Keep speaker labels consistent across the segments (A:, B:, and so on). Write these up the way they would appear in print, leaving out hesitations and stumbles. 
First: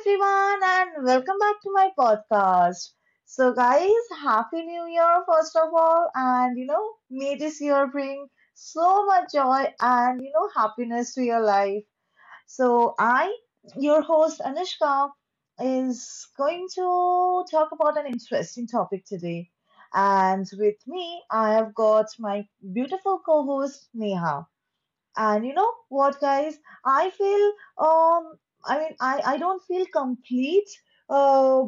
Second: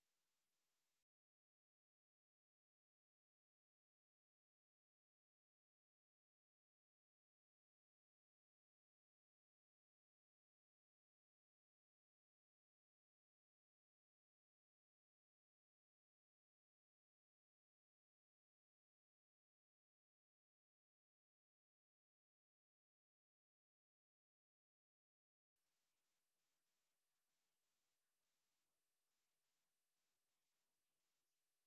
A: everyone, and welcome back to my podcast. So, guys, Happy New Year, first of all, and may this year bring so much joy and, happiness to your life. So, I, your host Anushka, is going to talk about an interesting topic today. And with me, I have got my beautiful co host Neha. And you know what, guys? I feel, um, I mean, I don't feel complete uh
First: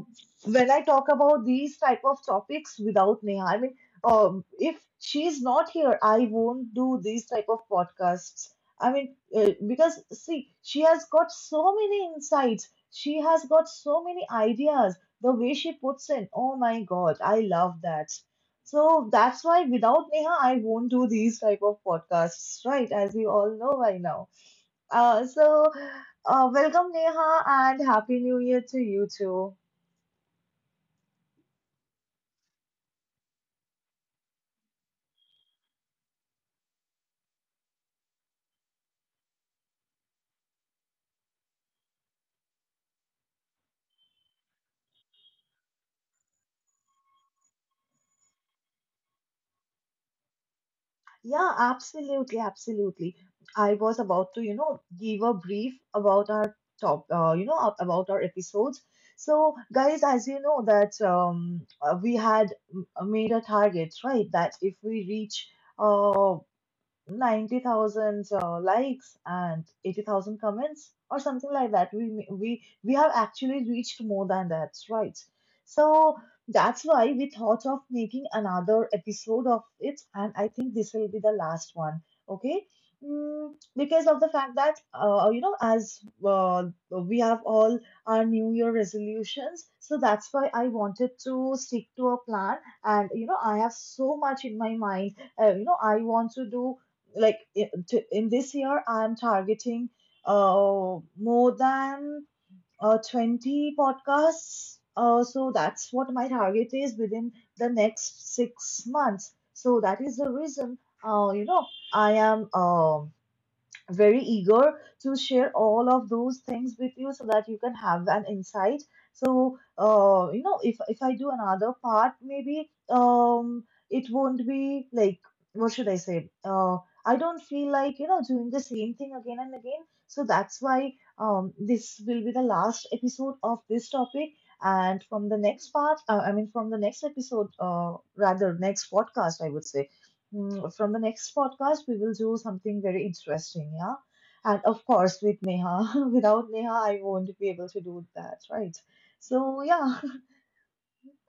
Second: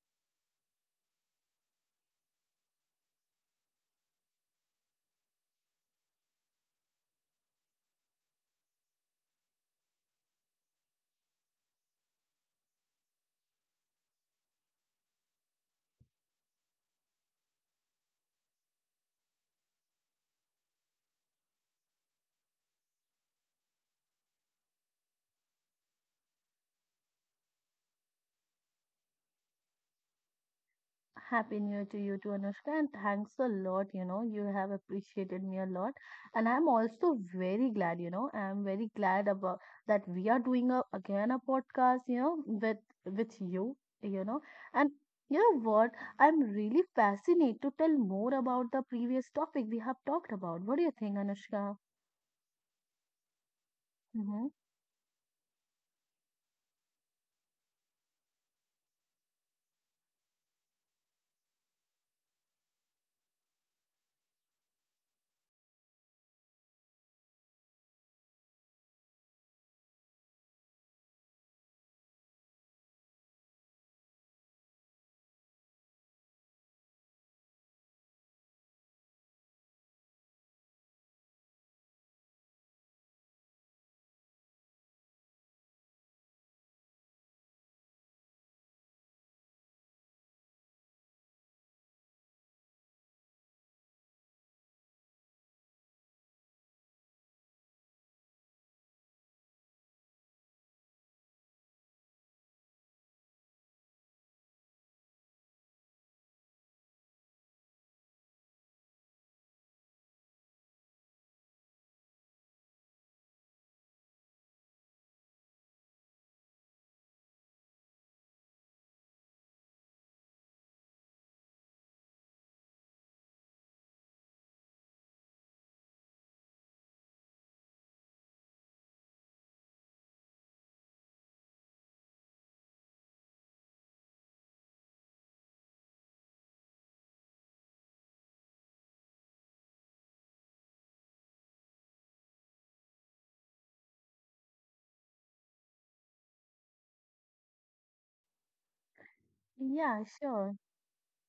A: when I talk about these type of topics without Neha. I mean, if she's not here, I won't do these type of podcasts. I mean, because see, she has got so many insights. She has got so many ideas. The way she puts in, oh my God, I love that. So that's why without Neha, I won't do these type of podcasts, right? As we all know by now. So, welcome Neha, and happy new year to you too.
B: Happy New Year to you too, Anushka, and thanks a lot. You know, you have appreciated me a lot, and I'm also very glad. I'm very glad about that we are doing a again a podcast. You know, with you. You know, and you know what? I'm really fascinated to tell more about the previous topic we have talked about. What do you think,
A: Yeah,
B: Anushka?
A: absolutely, absolutely. I was about to,
B: Mm-hmm.
A: you know, give a brief about our top, about our episodes. So guys, as you know that, we had made a target, right? That if we reach uh, 90,000 likes and 80,000 comments, or something like that. We have actually reached more than that, right? So that's why we thought of making another episode of it, and I think this will be the last one. Okay. Because of the fact that, as uh, we have all our new year resolutions, so that's why I wanted to stick to a plan. And I have so much in my mind. I want to do, like, in this year I'm targeting more than 20 podcasts, so that's what my target is within the next 6 months. So that is the reason, uh you know I am, very eager to share all of those things with you so that you can have an insight. So, if I do another part, maybe it won't be like, what should I say, I don't feel like, doing the same thing again and again. So that's why, this will be the last episode of this topic. And from the next part, I mean from the next episode, rather next podcast, I would say. From the next podcast, we will do something very interesting, yeah? And of course, with Neha. Without Neha, I won't be able to do that, right? So, yeah,
B: Yeah, sure.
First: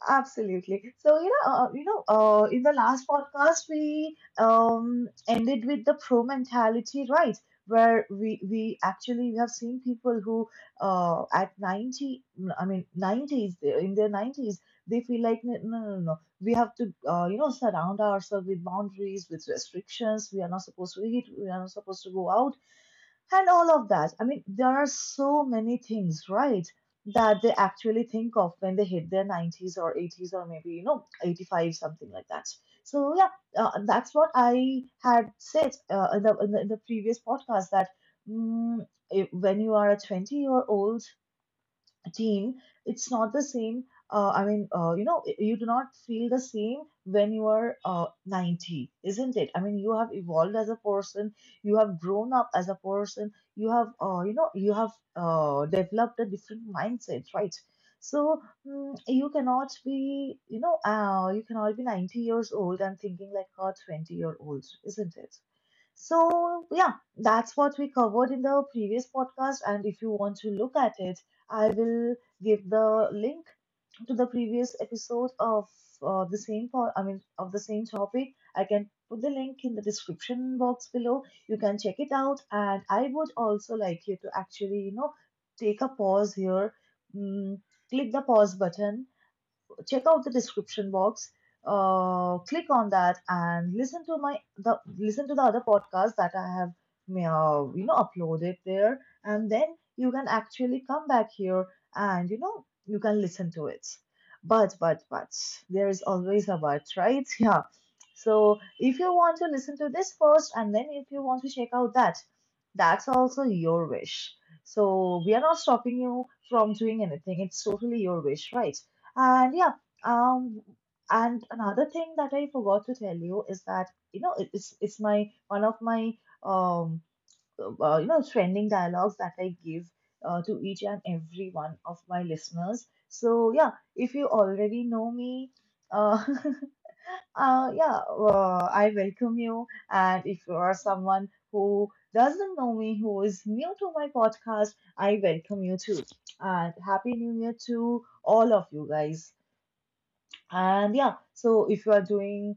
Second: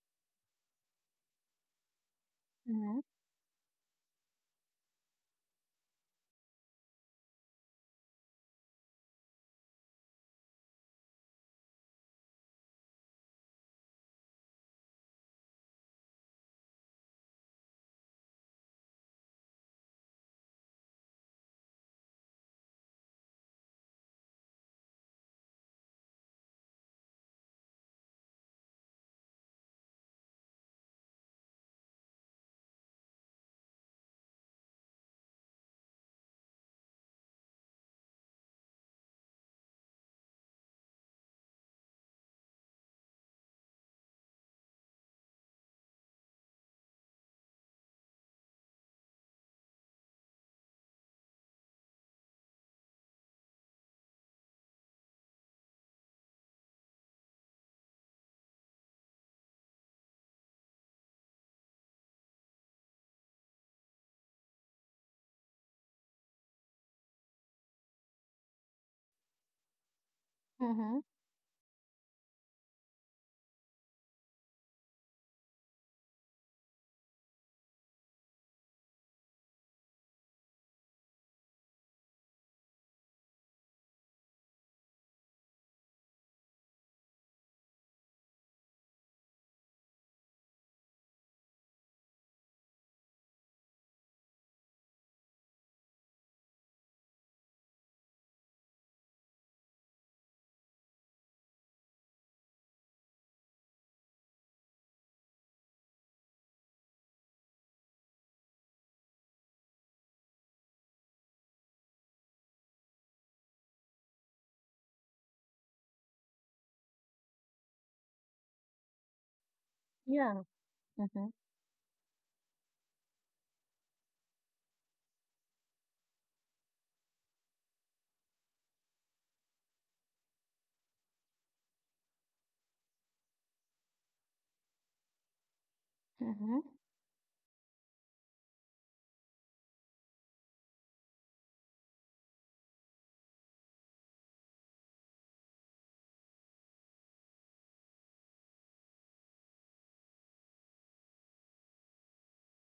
A: absolutely. So, in the
B: Mm-hmm.
A: last podcast we, ended with the pro mentality, right? Where we have seen people who, at 90, I mean 90s, they, in their 90s, they feel like, no, no, no, no, we have to, surround ourselves with boundaries, with restrictions. We are not supposed to eat. We are not supposed to go out, and all of that. I mean, there are so many things, right, that they actually think of when they hit their 90s, or 80s, or maybe, 85, something like that. So, yeah, that's what I had said, in the previous podcast, that, mm, if, when you are a 20-year-old, team, it's not the same. I mean, you do not feel the same when you are, 90, isn't it? I mean, you have evolved as a person, you have grown up as a person, you have, developed a different mindset, right? So, you cannot be, you know, you cannot be 90 years old and thinking like a 20-year-old, isn't it? So, yeah, that's what we covered in the previous podcast. And if you want to look at
B: Mm-hmm.
A: it, I will give the link to the previous episode of, I mean, of the same topic. I can put the link in the description box below. You can check it out, and I would also like you to actually, take a pause here, mm, click the pause button, check out the description box, click on that, and listen to the other podcasts that I have, uploaded there. And then you can actually come back here, and you can listen to it. But there is always a but, right? Yeah. So if you want to listen to this first, and then if you want to check out that, that's also your wish. So we are not stopping you from doing anything. It's totally your wish, right? And yeah,
B: Yeah.
A: um,
B: Mm-hmm.
A: and another thing that I forgot to tell you is that, it's my one of my, um trending dialogues that I give, to each and every one of my listeners. So yeah, if you already know me, uh,
B: Mm-hmm.
A: yeah, I welcome you. And if you are someone who doesn't know me, who is new to my podcast, I welcome you too. And happy New Year to all of you guys. And yeah, so if you are doing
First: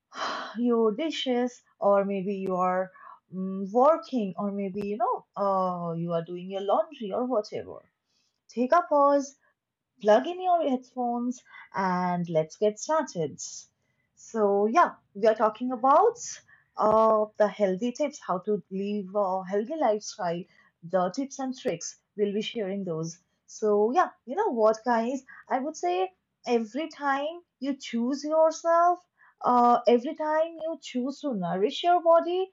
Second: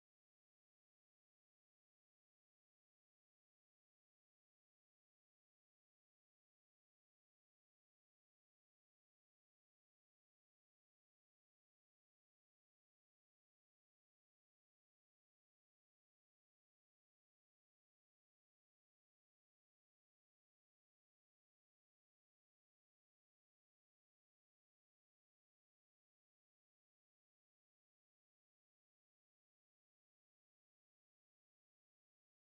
A: your dishes, or maybe you are, working, or maybe, you are doing your laundry or whatever, take a pause, plug in your headphones, and let's get started. So, yeah, we are talking about, the healthy tips, how to live a healthy lifestyle, the tips and tricks. We'll be sharing those. So, yeah, you know what, guys? I would say, every time you choose yourself, every time you choose to nourish your body,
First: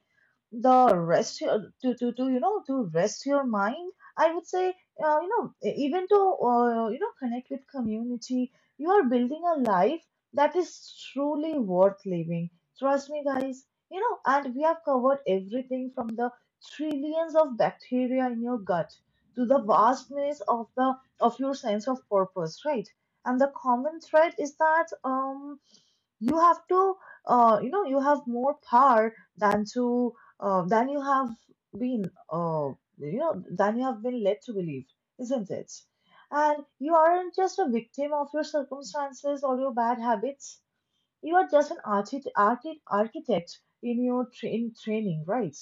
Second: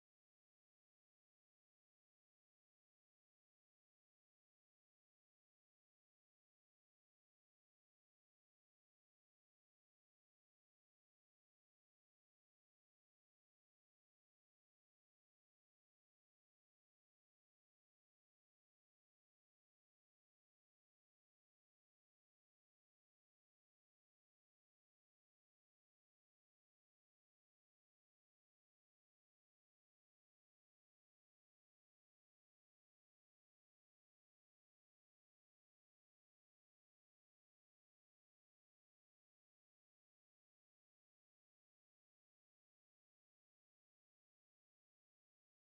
A: to to rest your mind, I would say, even to, connect with community, you are building a life that is truly worth living. Trust me, guys. You know, and we have covered everything from the trillions of bacteria in your gut to the vastness of the, of your sense of purpose, right? And the common thread is that, you have to, you have more power than, to than you have been, than you have been led to believe, isn't it? And you aren't just a victim of your circumstances or your bad habits. You are just an architect in training, right?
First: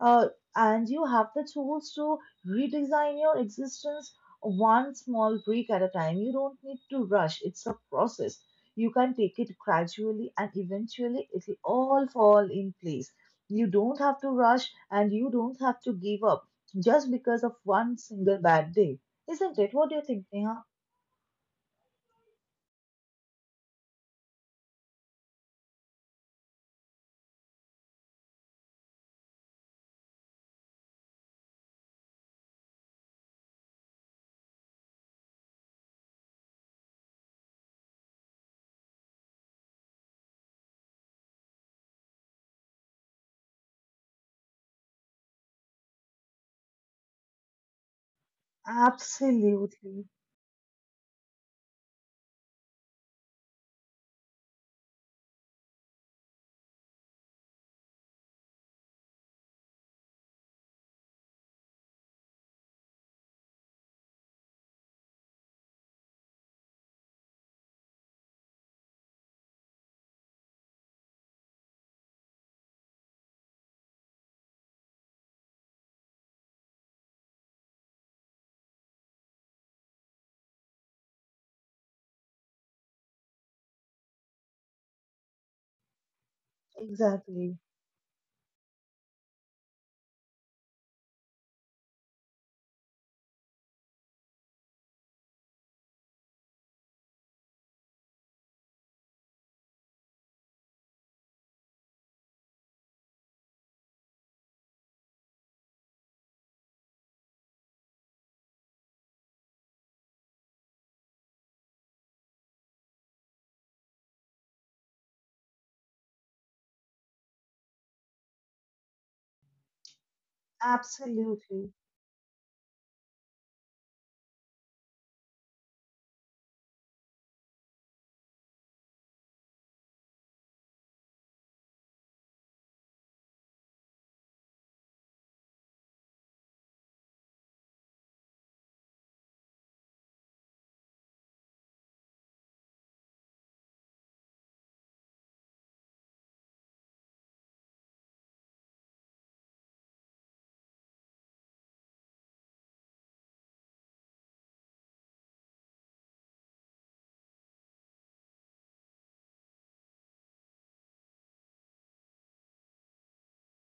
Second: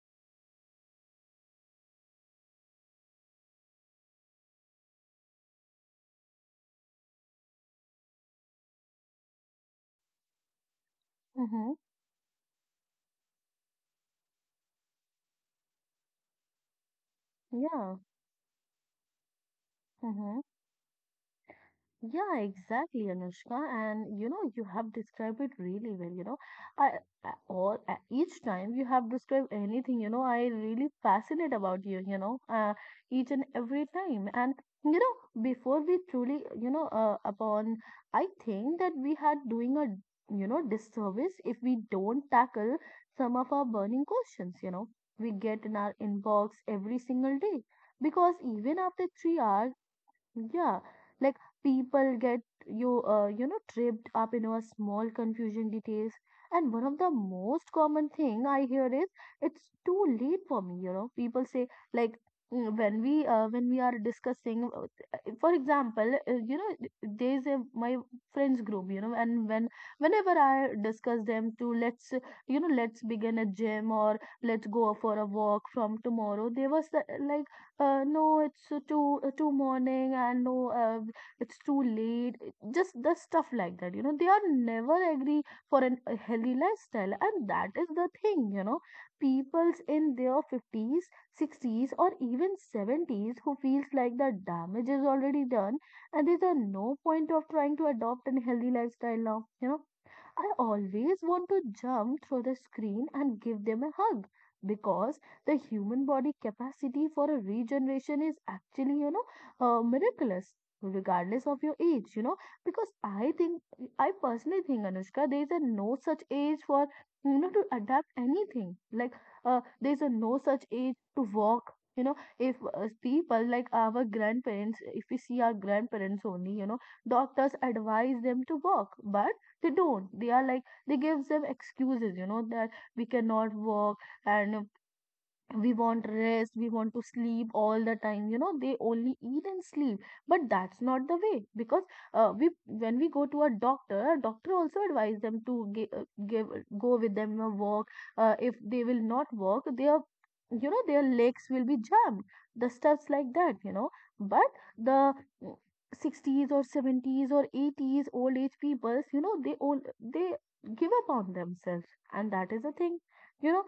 A: Uh, and you have the tools to redesign your existence, one small brick at a time. You don't need to rush. It's a process. You can take it gradually, and eventually, it'll
B: Mm-hmm.
A: all fall in place. You don't have to rush, and you don't have to give up just because of
B: Yeah.
A: one single bad day, isn't it? What do you think,
B: Mm-hmm.
A: Neha?
B: Yeah, exactly, Anushka. And you know, you have described it really well. You know, I, I or each time you have described anything, you know, I really fascinate about you. Each and every time. And you know, before we truly, you know, upon, I think that we are doing a, you know, disservice if we don't tackle some of our burning questions. You know, we get in our inbox every single day because even after 3 hours,
A: Absolutely,
B: yeah, like people get you, you know, tripped up in a small confusion details. And one of the most common thing I hear is it's too late for me. You know, people say like when we are discussing, for example, you know, there's a my friends group. You know, and whenever I discuss them to let's you know let's begin a gym or let's go for a walk from tomorrow, they was like no, it's too morning, and no, uh, it's too late. Just the stuff like that, you know. They are never agree for an, a healthy lifestyle, and
A: exactly,
B: that is the thing, you know. People's in their fifties, sixties, or even seventies who feels like the damage is already done, and there's a no point of trying to adopt a healthy lifestyle now, you know. I always want to jump through the screen and give them a hug because the human body capacity for a regeneration is actually, you know, miraculous regardless of your age, you know, because I personally think, Anushka, there is a no such age for, you know, to adapt anything. Like, there's a no such age to walk.
A: absolutely.
B: You know, if people like our grandparents, if we see our grandparents only, you know, doctors advise them to walk, but they don't they are like they gives them excuses, you know, that we cannot work and we want rest, we want to sleep all the time. You know, they only eat and sleep, but that's not the way, because we when we go to a doctor also advise them to give go with them a walk. If they will not walk their, you know, their legs will be jammed, the stuffs like that, you know. But the mm, 60s or 70s or 80s old age peoples, you know, they all they give up on themselves, and that is the thing, you know,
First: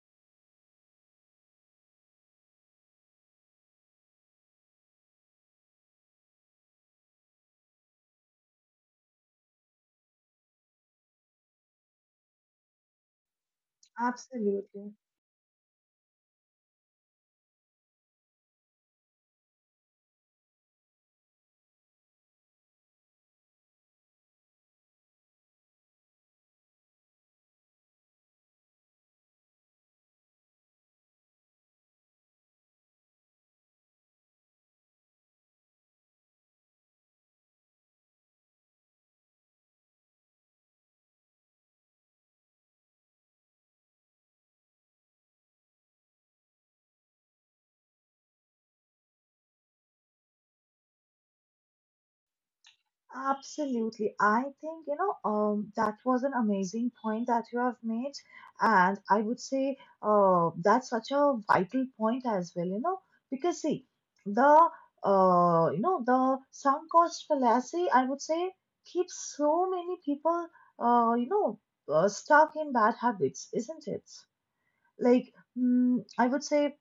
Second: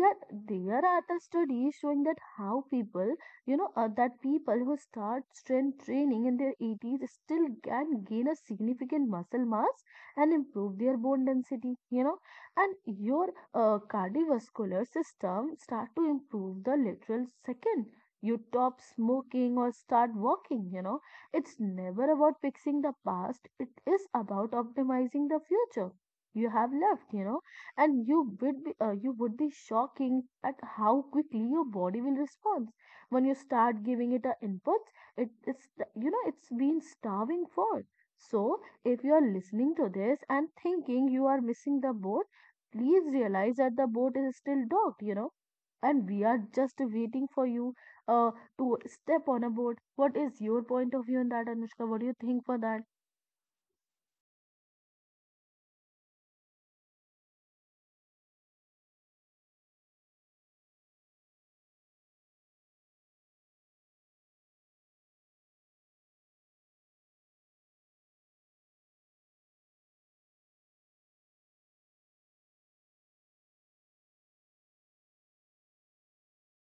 B: that there are the studies showing that how people, you know, that people who start strength training in their 80s still can gain a significant muscle mass and improve their bone density, you know. And your cardiovascular
A: Absolutely.
B: system start to improve the literal second you stop smoking or start walking, you know. It's never about fixing the past, it is about optimizing the future you have left, you know. And you would be shocking at how quickly your body will respond when you start giving it a input. You know it's been starving for. So if you are listening to this and thinking you are missing the boat, please realize that the boat is still docked, you know, and we are just waiting for you uh, to step on a boat. What is your point of view on that, Anushka? What do you think for that?
A: Absolutely. I think, that was an amazing point that you have made. And I would say, that's such a vital point as well, because see, the, the sunk cost fallacy, I would say, keeps so many people, uh, you know, stuck in bad habits, isn't it? Like, I would say,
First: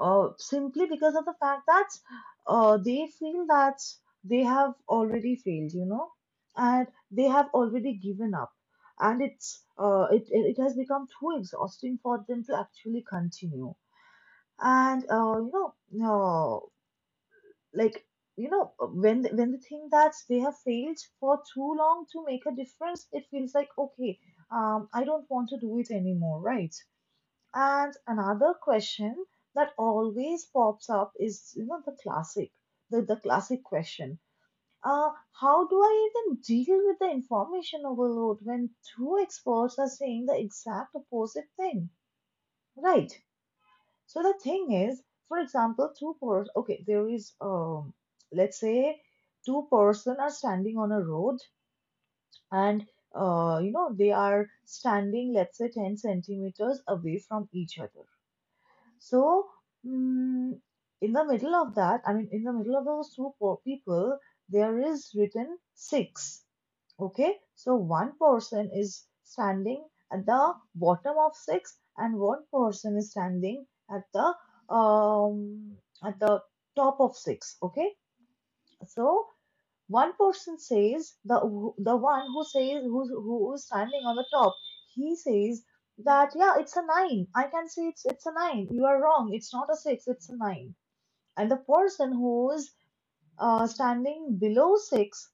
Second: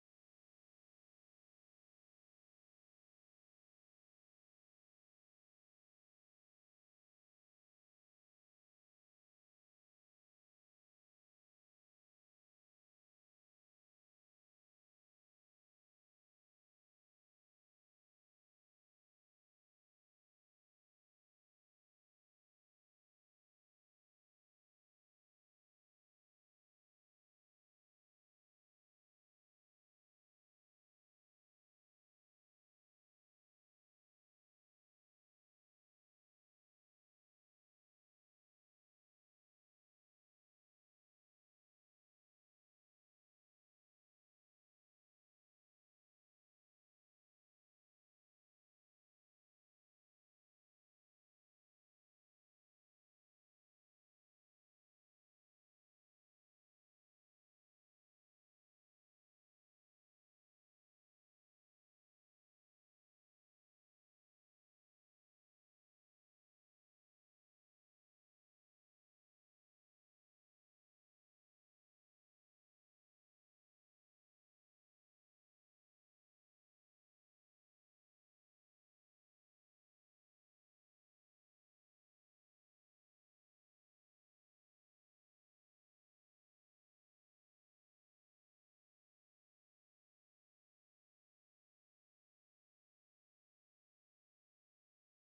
A: simply because of the fact that, they feel that they have already failed, and they have already given up, and it's it it it has become too exhausting for them to actually continue. And, no, like, when when they think that they have failed for too long to make a difference, it feels like, okay, I don't want to do it anymore, right? And another question that always pops up is, the classic, the classic question. Uh, how do I even deal with the information overload when two experts are saying the exact opposite thing? Right. So the thing is, for example, two-person, okay, there is, let's say two-person are standing on a road, and, they are standing, let's say 10 centimeters away from each other. So, mm, in the middle of that, I mean, in the middle of those two people, there is written six. Okay, so one person is standing at the bottom of six, and one person is standing at the, um at the top of six. Okay, so one person says, the one who says, who is standing on the top, he says that, yeah, it's a nine. I can say, it's a nine. You are wrong. It's not a six. It's a nine. And the person who's, standing below six,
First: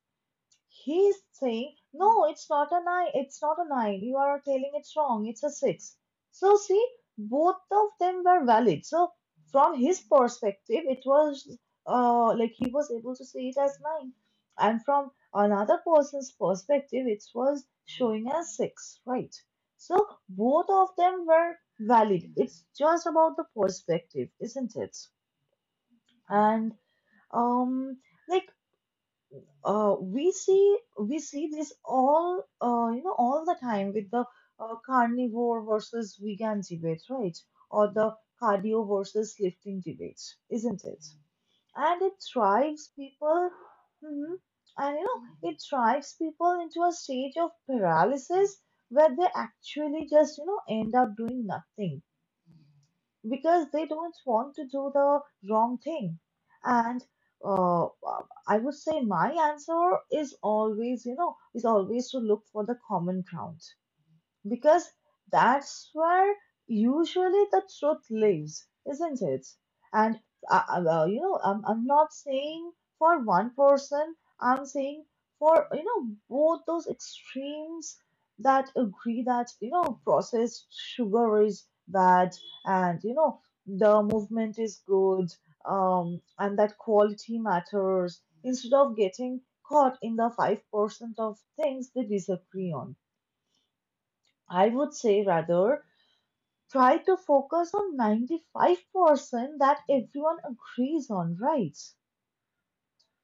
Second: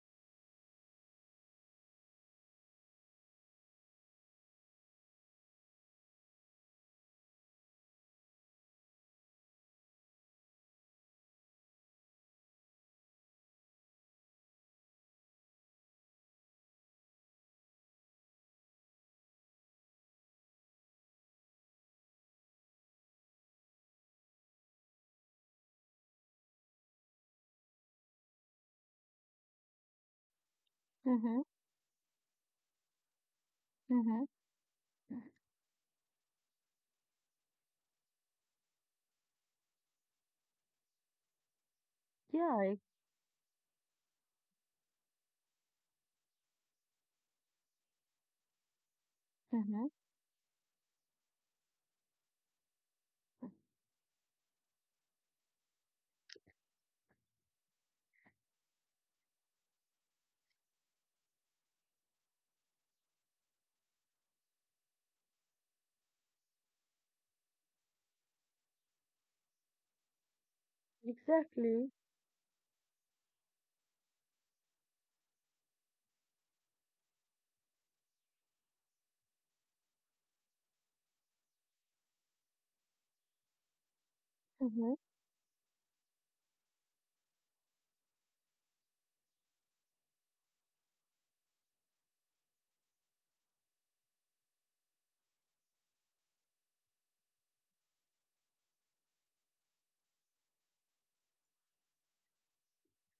A: he's saying, no, it's not a nine, it's not a nine, you are telling it's wrong, it's a six. So, see, both of them were valid. So, from his perspective, it was like he was able to see it as nine, and from another person's perspective, it was showing as six, right? So, both of them were valid. It's just about the perspective, isn't it? And, um, like, we see
B: Mm-hmm.
A: this all all the time with the
B: Mm-hmm.
A: carnivore versus vegan debate, right? Or the cardio versus lifting debate, isn't it? And it
B: yeah I,
A: drives people, mhm, and it drives people into a stage of paralysis where they
B: mm-hmm.
A: actually just end up doing nothing because they don't want to do the wrong thing. And uh, I would say my answer is always, you know, is always to look for the common ground. Because that's where usually the truth lives, isn't it? And well, you know, I'm
B: Exactly.
A: not saying for one person, I'm saying for, you know, both those extremes that agree that, you know, processed sugar is bad and, you know, the movement is good, and that quality matters instead of getting caught in the 5% of things they disagree on. I would say rather try to focus on 95% that everyone agrees on, right?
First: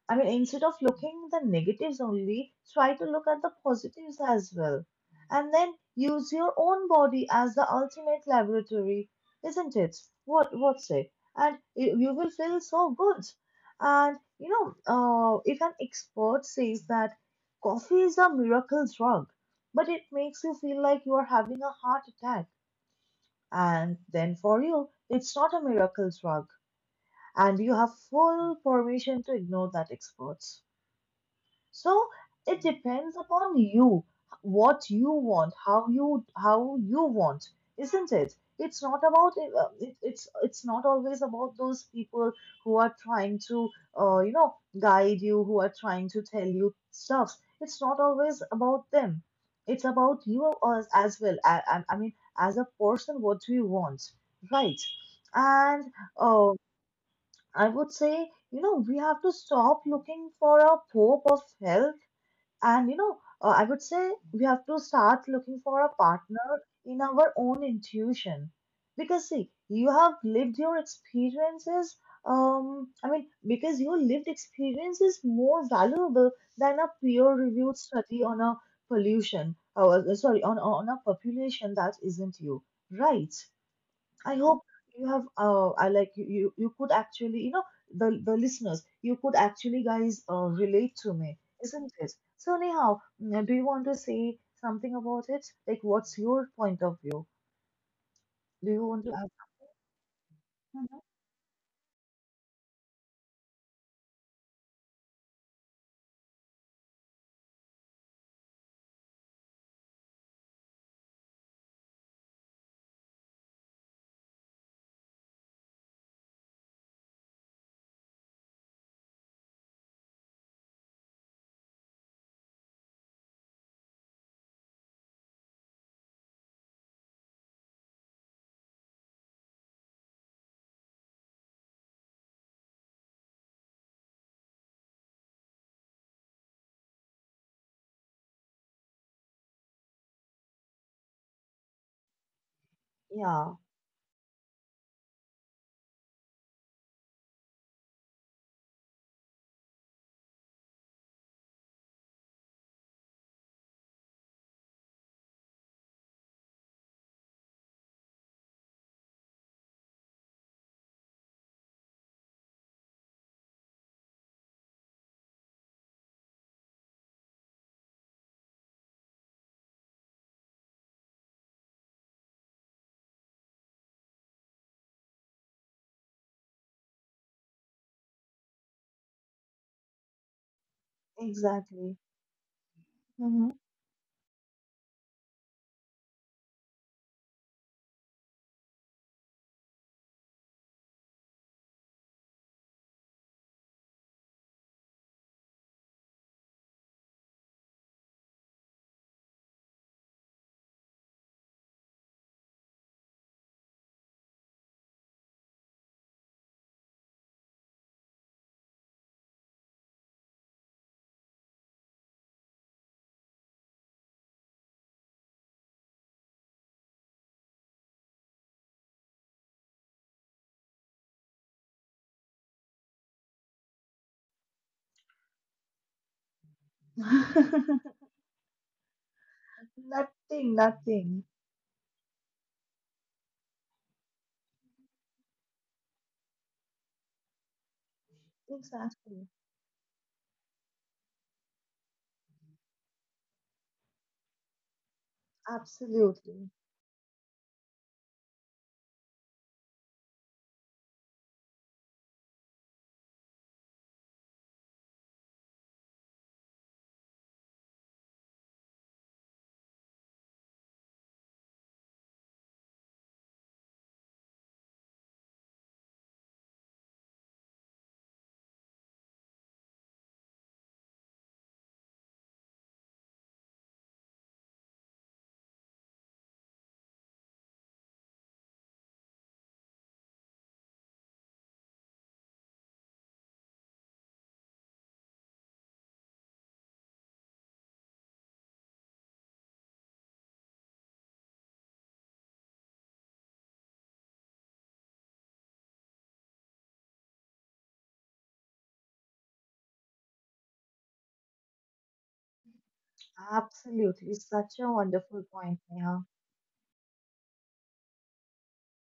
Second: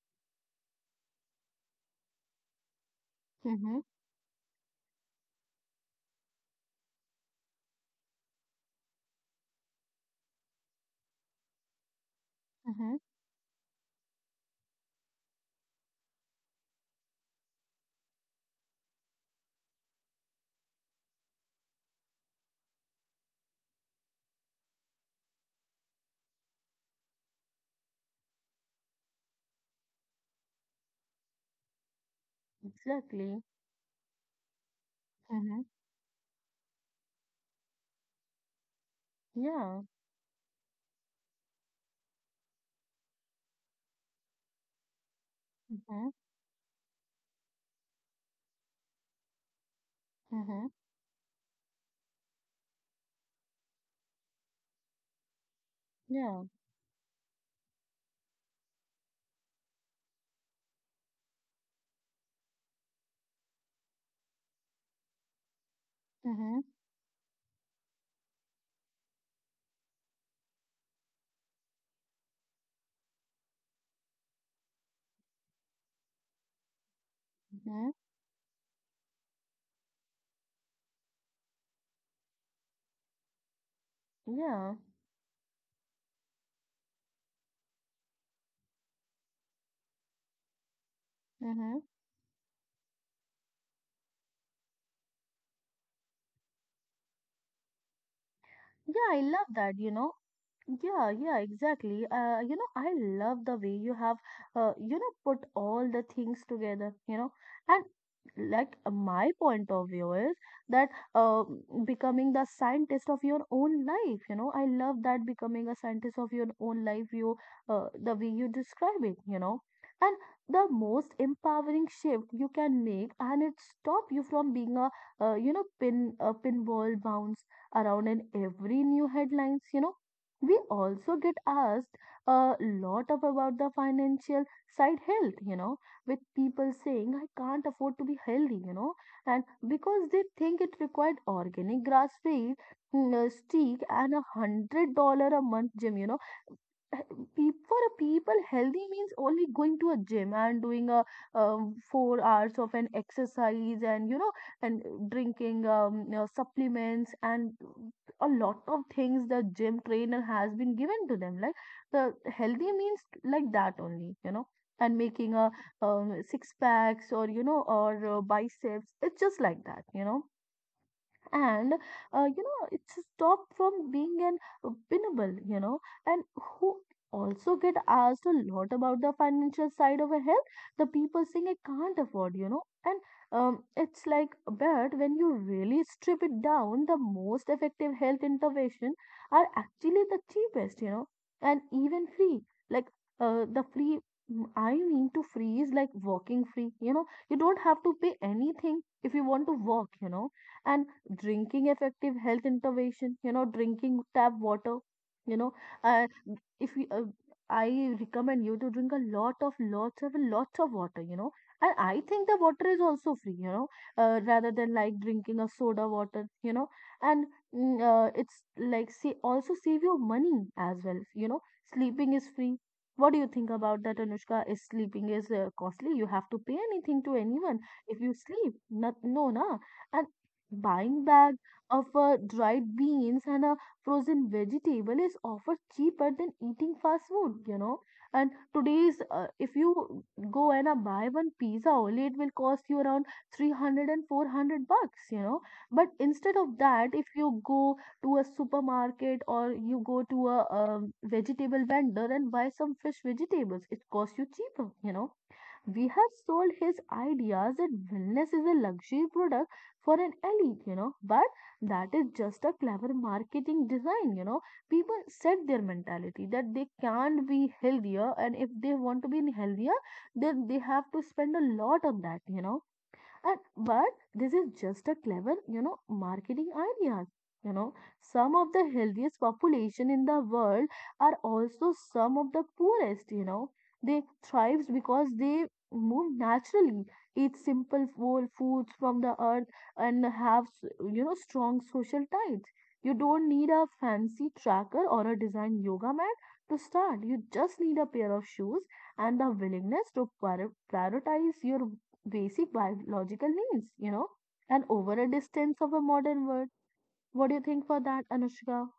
A: I mean, instead of looking the negatives only, try to look at the
B: Mm-hmm.
A: positives as well. And then use your own body as the ultimate laboratory, isn't it? What say? And you will feel so
B: Mm-hmm.
A: good. And if an expert says that coffee is a miracle drug, but it makes you feel like you are having a heart attack and then for you, it's not a miracle drug, and you have full permission to ignore that expert. So it depends
B: Exactly.
A: upon you what you want,
B: Mm-hmm.
A: how you want, isn't it? It's not about
B: Yeah.
A: it's not always about those people who are trying to guide you, who are
B: Mm-hmm.
A: trying to tell you stuff. It's not always about them. It's about you
B: Mm-hmm.
A: as well. I mean, as a person, what do you want, right? And
B: Yeah.
A: uh, I would say, you know, we have to stop looking for a hope of help. And I would say we have to start looking for a partner
B: Mm-hmm.
A: in our own intuition. Because, see, you have lived your experiences, I mean, because your lived experience is more valuable than a peer-reviewed
B: Mm-hmm.
A: study on a sorry, on a population that isn't you, right? I hope
B: Yeah.
A: you have I like you could actually the listeners, you could actually guys relate to me,
B: Mm-hmm.
A: isn't it? So anyhow, mm, do you want to say something about it, like what's your point of view? Do you want to
B: Yeah, I
A: have?
B: love that, you know.
A: Mhm.
B: Yeah, yeah, exactly. You know, I love the way you have, you know, put all the things together, you know, and my point of view is that uh, becoming the scientist of your own life, you know. I love that, becoming a scientist of your own life, you, the way you describe it, you know, and the most empowering shift you can make, and it stop you from being a, you know, a pinball bounce around in every new headlines, you know. We also get asked a lot of about the financial side health, you know, with people saying I can't afford to be healthy, you know, and because they think it required organic grass feed,
A: Yeah,
B: steak and $100 a month gym, you know. Eh, for a people healthy means only going to a gym and doing a 4 hours of an exercise, and you know and drinking you know, supplements and a lot of things the gym trainer has been given to them, like the healthy means like that only, you know, and making a six packs, or you know, or biceps, it's just like that, you know. And you know, it's stopped from being an winnable, you know. And who also get asked a lot about the financial side of a health, the people saying I
A: exactly.
B: can't afford, you know. And
A: Hmm.
B: it's like, but when you really strip it down, the most effective health intervention are actually the cheapest, you know, and even free, like the free, I mean to free is like walking free. You know, you don't have to pay anything if you want to walk, you know. And drinking effective health intervention, you know, drinking tap water, you know. Uh, if you I recommend you to drink a lot of lots of lots of water, you know. And I think the water is also free, you know, rather than like drinking a soda water, you know. And it's like, see, also save your money as well, you know. Sleeping is free. What do you think about that, Anushka? Is sleeping is costly? You have to pay anything to anyone if you sleep? Not, no na.
A: Nothing,
B: Buying
A: nothing.
B: bag of dried beans and a frozen vegetable is often cheaper than eating fast food, you know. And today's,
A: Exactly.
B: if you go and buy one pizza only, it will cost you around 300 and 400 bucks, you know. But instead
A: Absolutely,
B: of that, if you go to a supermarket or you go to a vegetable vendor and buy some fresh vegetables, it costs you cheaper, you know. We have sold his ideas that wellness is a luxury product for an elite, you know, but that is just a clever marketing design, you know. People set their mentality that they can't be healthier, and if they want to be healthier, then they have to spend a lot on that, you know. And but this is just a clever, you know, marketing ideas. You know, some of the healthiest population in the world are also some of the poorest, you know. They thrives because they move naturally, eat simple whole foods from the earth and have, you know, strong social ties. You don't need a fancy tracker or a design yoga mat to start. You just need a pair of shoes and the willingness to prioritize your basic biological needs, you know,
A: absolutely, such
B: and
A: a
B: over a
A: wonderful point,
B: distance of a
A: Neha.
B: modern world. What do you think for that, Anushka?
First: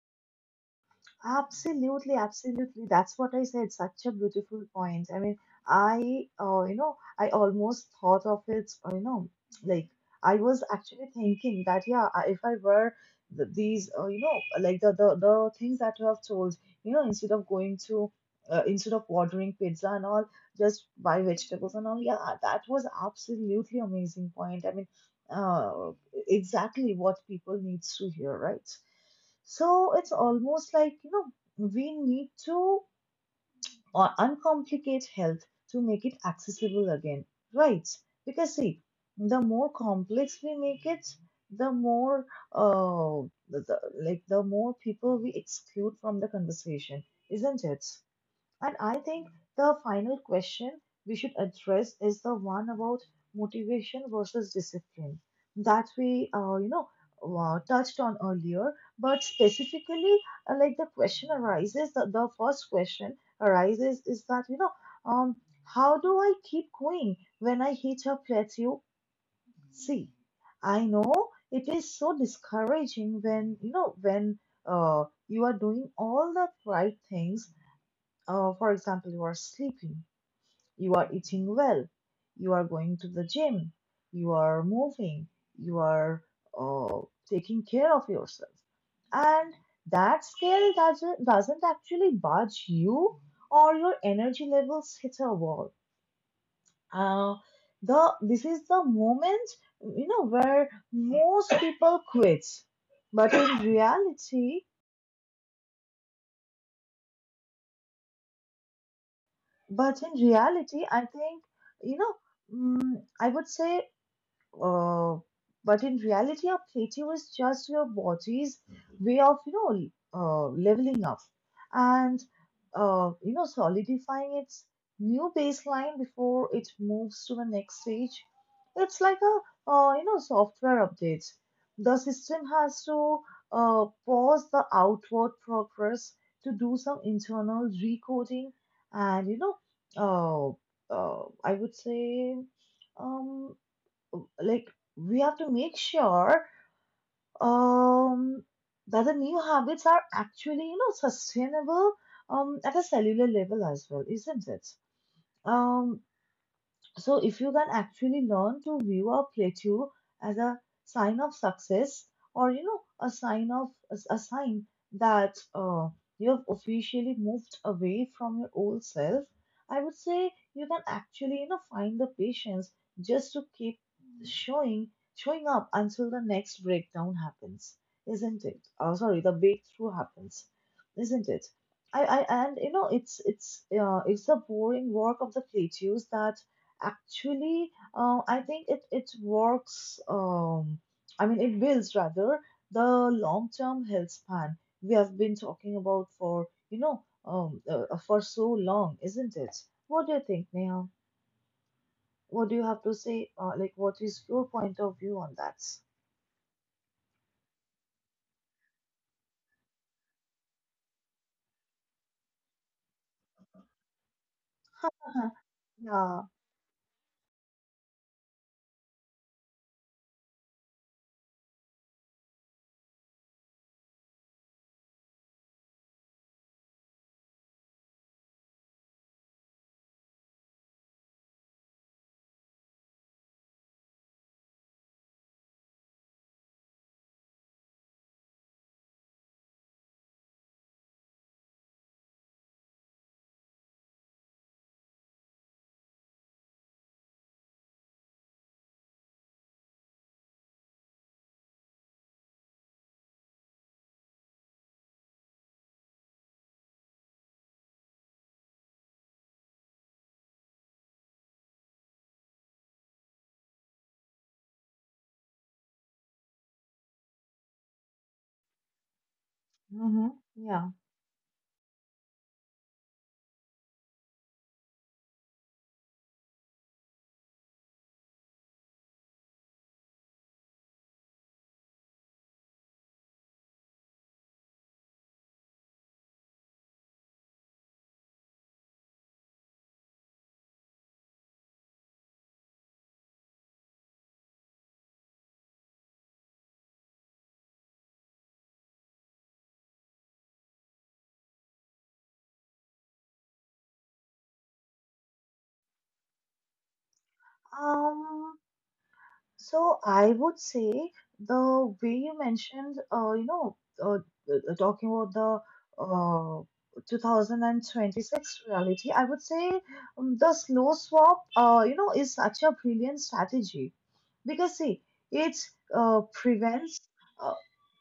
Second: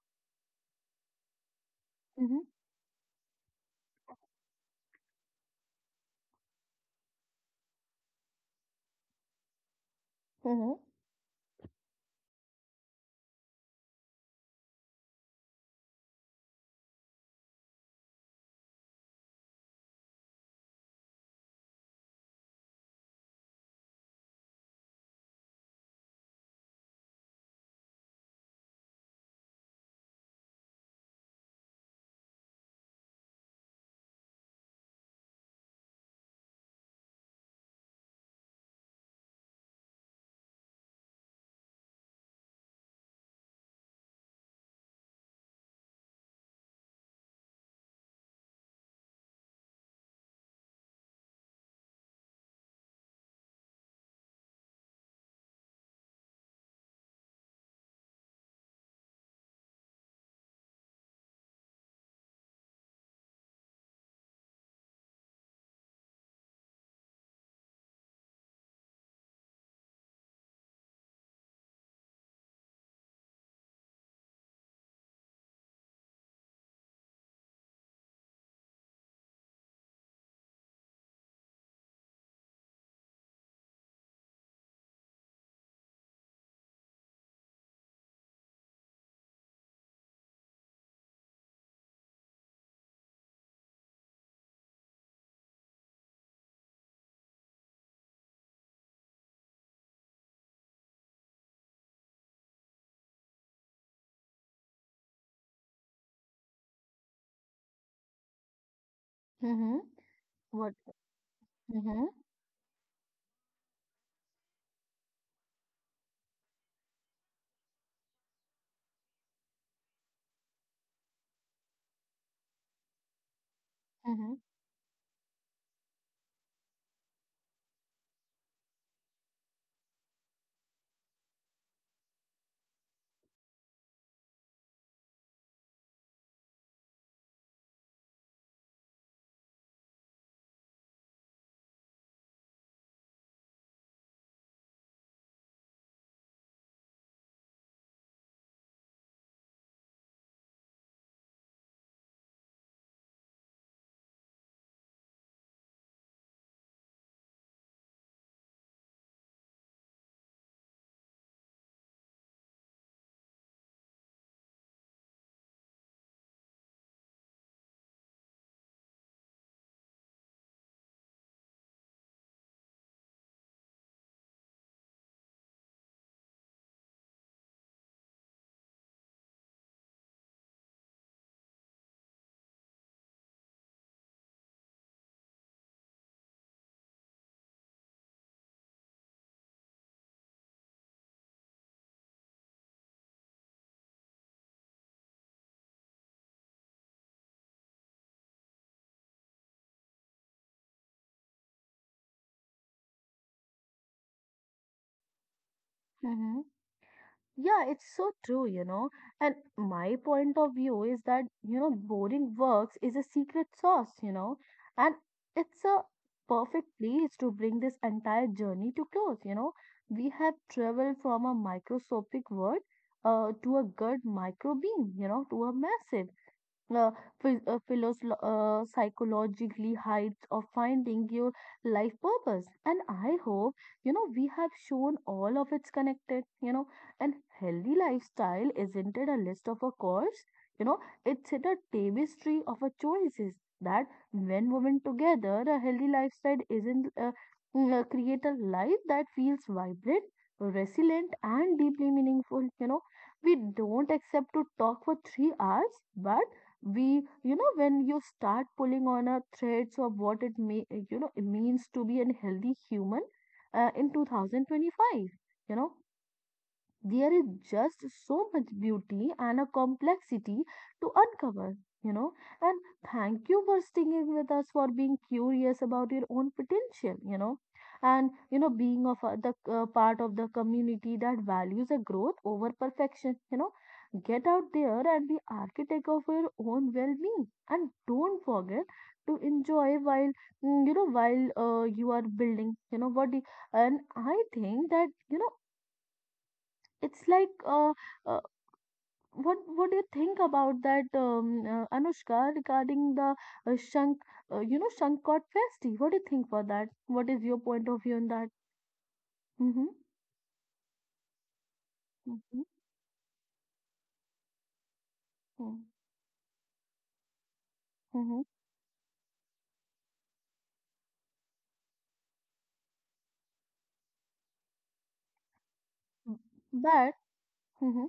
A: Absolutely,
B: Mm-hmm.
A: absolutely. That's what I said. Such a beautiful point. I mean, you know, I almost thought of it, you know, like I was
B: Mm-hmm.
A: actually thinking that, yeah, if I were th these, you know, like the things that you have told, you know, instead of going to, instead of ordering pizza and all, just buy vegetables and all. Yeah, that was absolutely amazing point. Uh, exactly what people needs to hear, right? So it's almost like, you know, we need to uncomplicate health to make it accessible again, right? Because see, the more complex we make it, the more like the more people we exclude from the conversation, isn't it? And I think the final question we should address is the one about motivation versus discipline that we, you know, touched on earlier. But specifically, like the question arises, the first question arises is that, you know, um, how do I keep going when I hit a plateau? See, I know it is so discouraging when, you know, when you are doing all the right things, for example, you are sleeping, you are eating well, you are going to the gym, you are moving, you are uh, taking care of yourself. And that scale doesn't actually budge you, or your energy levels hit a wall. Uh, this is the moment, you know, where most people quit. But in reality,
B: Mm-hmm.
A: but in
B: What?
A: reality, I think, you
B: Mm-hmm.
A: know, mm, I would say, Uh, but in reality, a plateau is just your body's way of, you know, leveling up and, you know,
B: Mm-hmm.
A: solidifying its new baseline before it moves to the next stage. It's like a, you know, software update. The system has to pause the outward progress to do some internal recoding and, I would say, um, like we have to make sure um that the new habits are actually, you know, sustainable, um, at a cellular level as well, isn't it? Um, so if you can actually learn to view a plateau as a sign of success, or you know, a sign that you have officially moved away from your old self, I would say you can actually, you know, find the patience just to keep showing showing up until the next breakdown happens, isn't it? Sorry, the breakthrough happens, isn't it? I and you know it's the boring work of the plateaus that actually, I think it it works. I mean, it builds rather the long-term health span we have been talking about for, you know, for so long, isn't it? What do you think, Neha? What do you have to say? Like, what is your point of view on that?
B: Mm-hmm. Yeah, it's so true, you know. And my point of view is that, you know, boring works is a secret sauce, you know, and it's a
A: Yeah.
B: perfect place to bring this entire journey to close, you know. We have traveled from a microscopic world, to a gut microbeam, you know, to a massive uh, psychologically heights of finding your life purpose. And I hope, you know, we have shown all of it's connected, you know, and healthy lifestyle isn't it a list of a course, you know, it's it a tapestry of a choices that, when woven together, a healthy lifestyle isn't mm, create a life that feels vibrant, resilient and deeply meaningful, you know. We don't accept to talk for 3 hours, but we, you know, when you start pulling on a threads of what it may, you know, it means to be a healthy human in 2025, you know, there is just so much beauty and a
A: Mm-hmm.
B: complexity
A: Yeah.
B: to uncover, you know. And thank you for sticking with us, for being curious about your own potential, and being of a, the part of the community that values a growth over perfection. Get out there and be architect of your own well-being, and don't forget to enjoy while while you are building. And I think that you know it's like uh, what do you think about that Anushka, regarding the uh, Shank Shankot Festi? What do you think about that? What is your point of view on that?
A: Um.
B: Mm-hmm.
A: So I would say the way you
B: Mm-hmm.
A: mentioned, uh, talking about the,
B: mm mhm.
A: 2026 reality, I would say, the slow swap, you know, is such a brilliant strategy because see, it
B: Mm.
A: prevents.
B: But
A: Uh,
B: mhm.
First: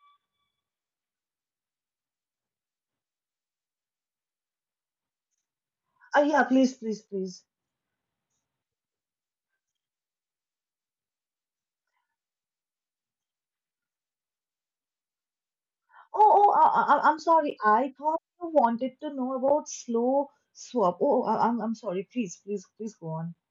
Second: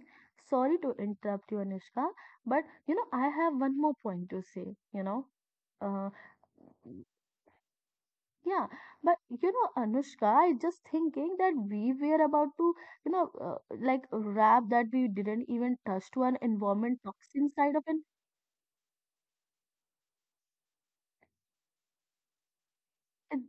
B: sorry to interrupt you, Anushka, but you know I have one more point to say. You know, uh,
A: yeah, please, please, please.
B: Yeah, but you know, Anushka, I just thinking that we were about to, you know, like rap, that we didn't even touch to an
A: Oh, oh,
B: environment
A: I'm
B: toxin
A: sorry.
B: side of
A: I
B: an.
A: thought you wanted to know about slow swap. Oh, I'm sorry. Please, please, please go on.
B: It-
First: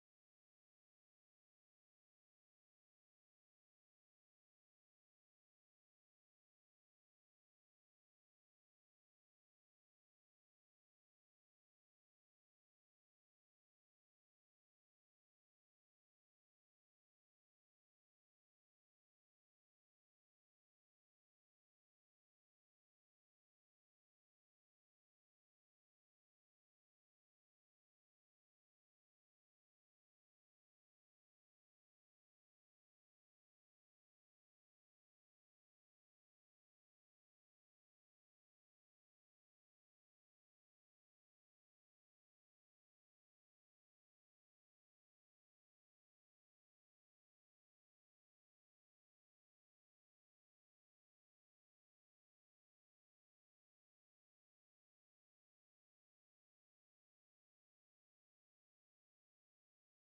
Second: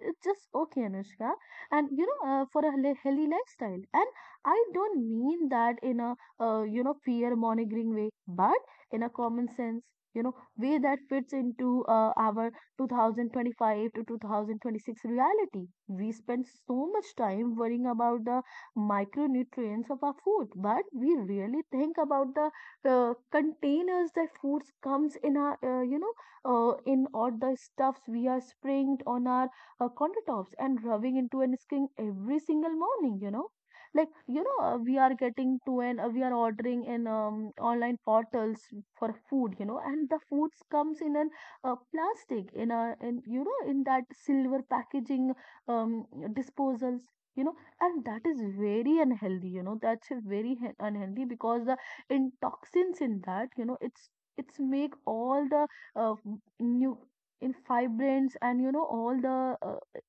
B: It's just okay, Anushka. And you know, for a healthy lifestyle. And I don't mean that in a, fear mongering way, but in a common sense, you know, way that fits into our 2025 to 2026 reality. We spend so much time worrying about the micronutrients of our food, but we really think about the containers that foods comes in our, in all the stuffs we are spraying on our countertops and rubbing into an skin every single morning, you know. Like, you know, we are getting to an, we are ordering in online portals for food, you know, and the foods comes in an plastic, you know, in that silver packaging, um, disposals, you know, and that is very unhealthy, you know, that's a very he- unhealthy because the in toxins in that, you know, it's make all the uh, new in fibrins, and you know all the uh,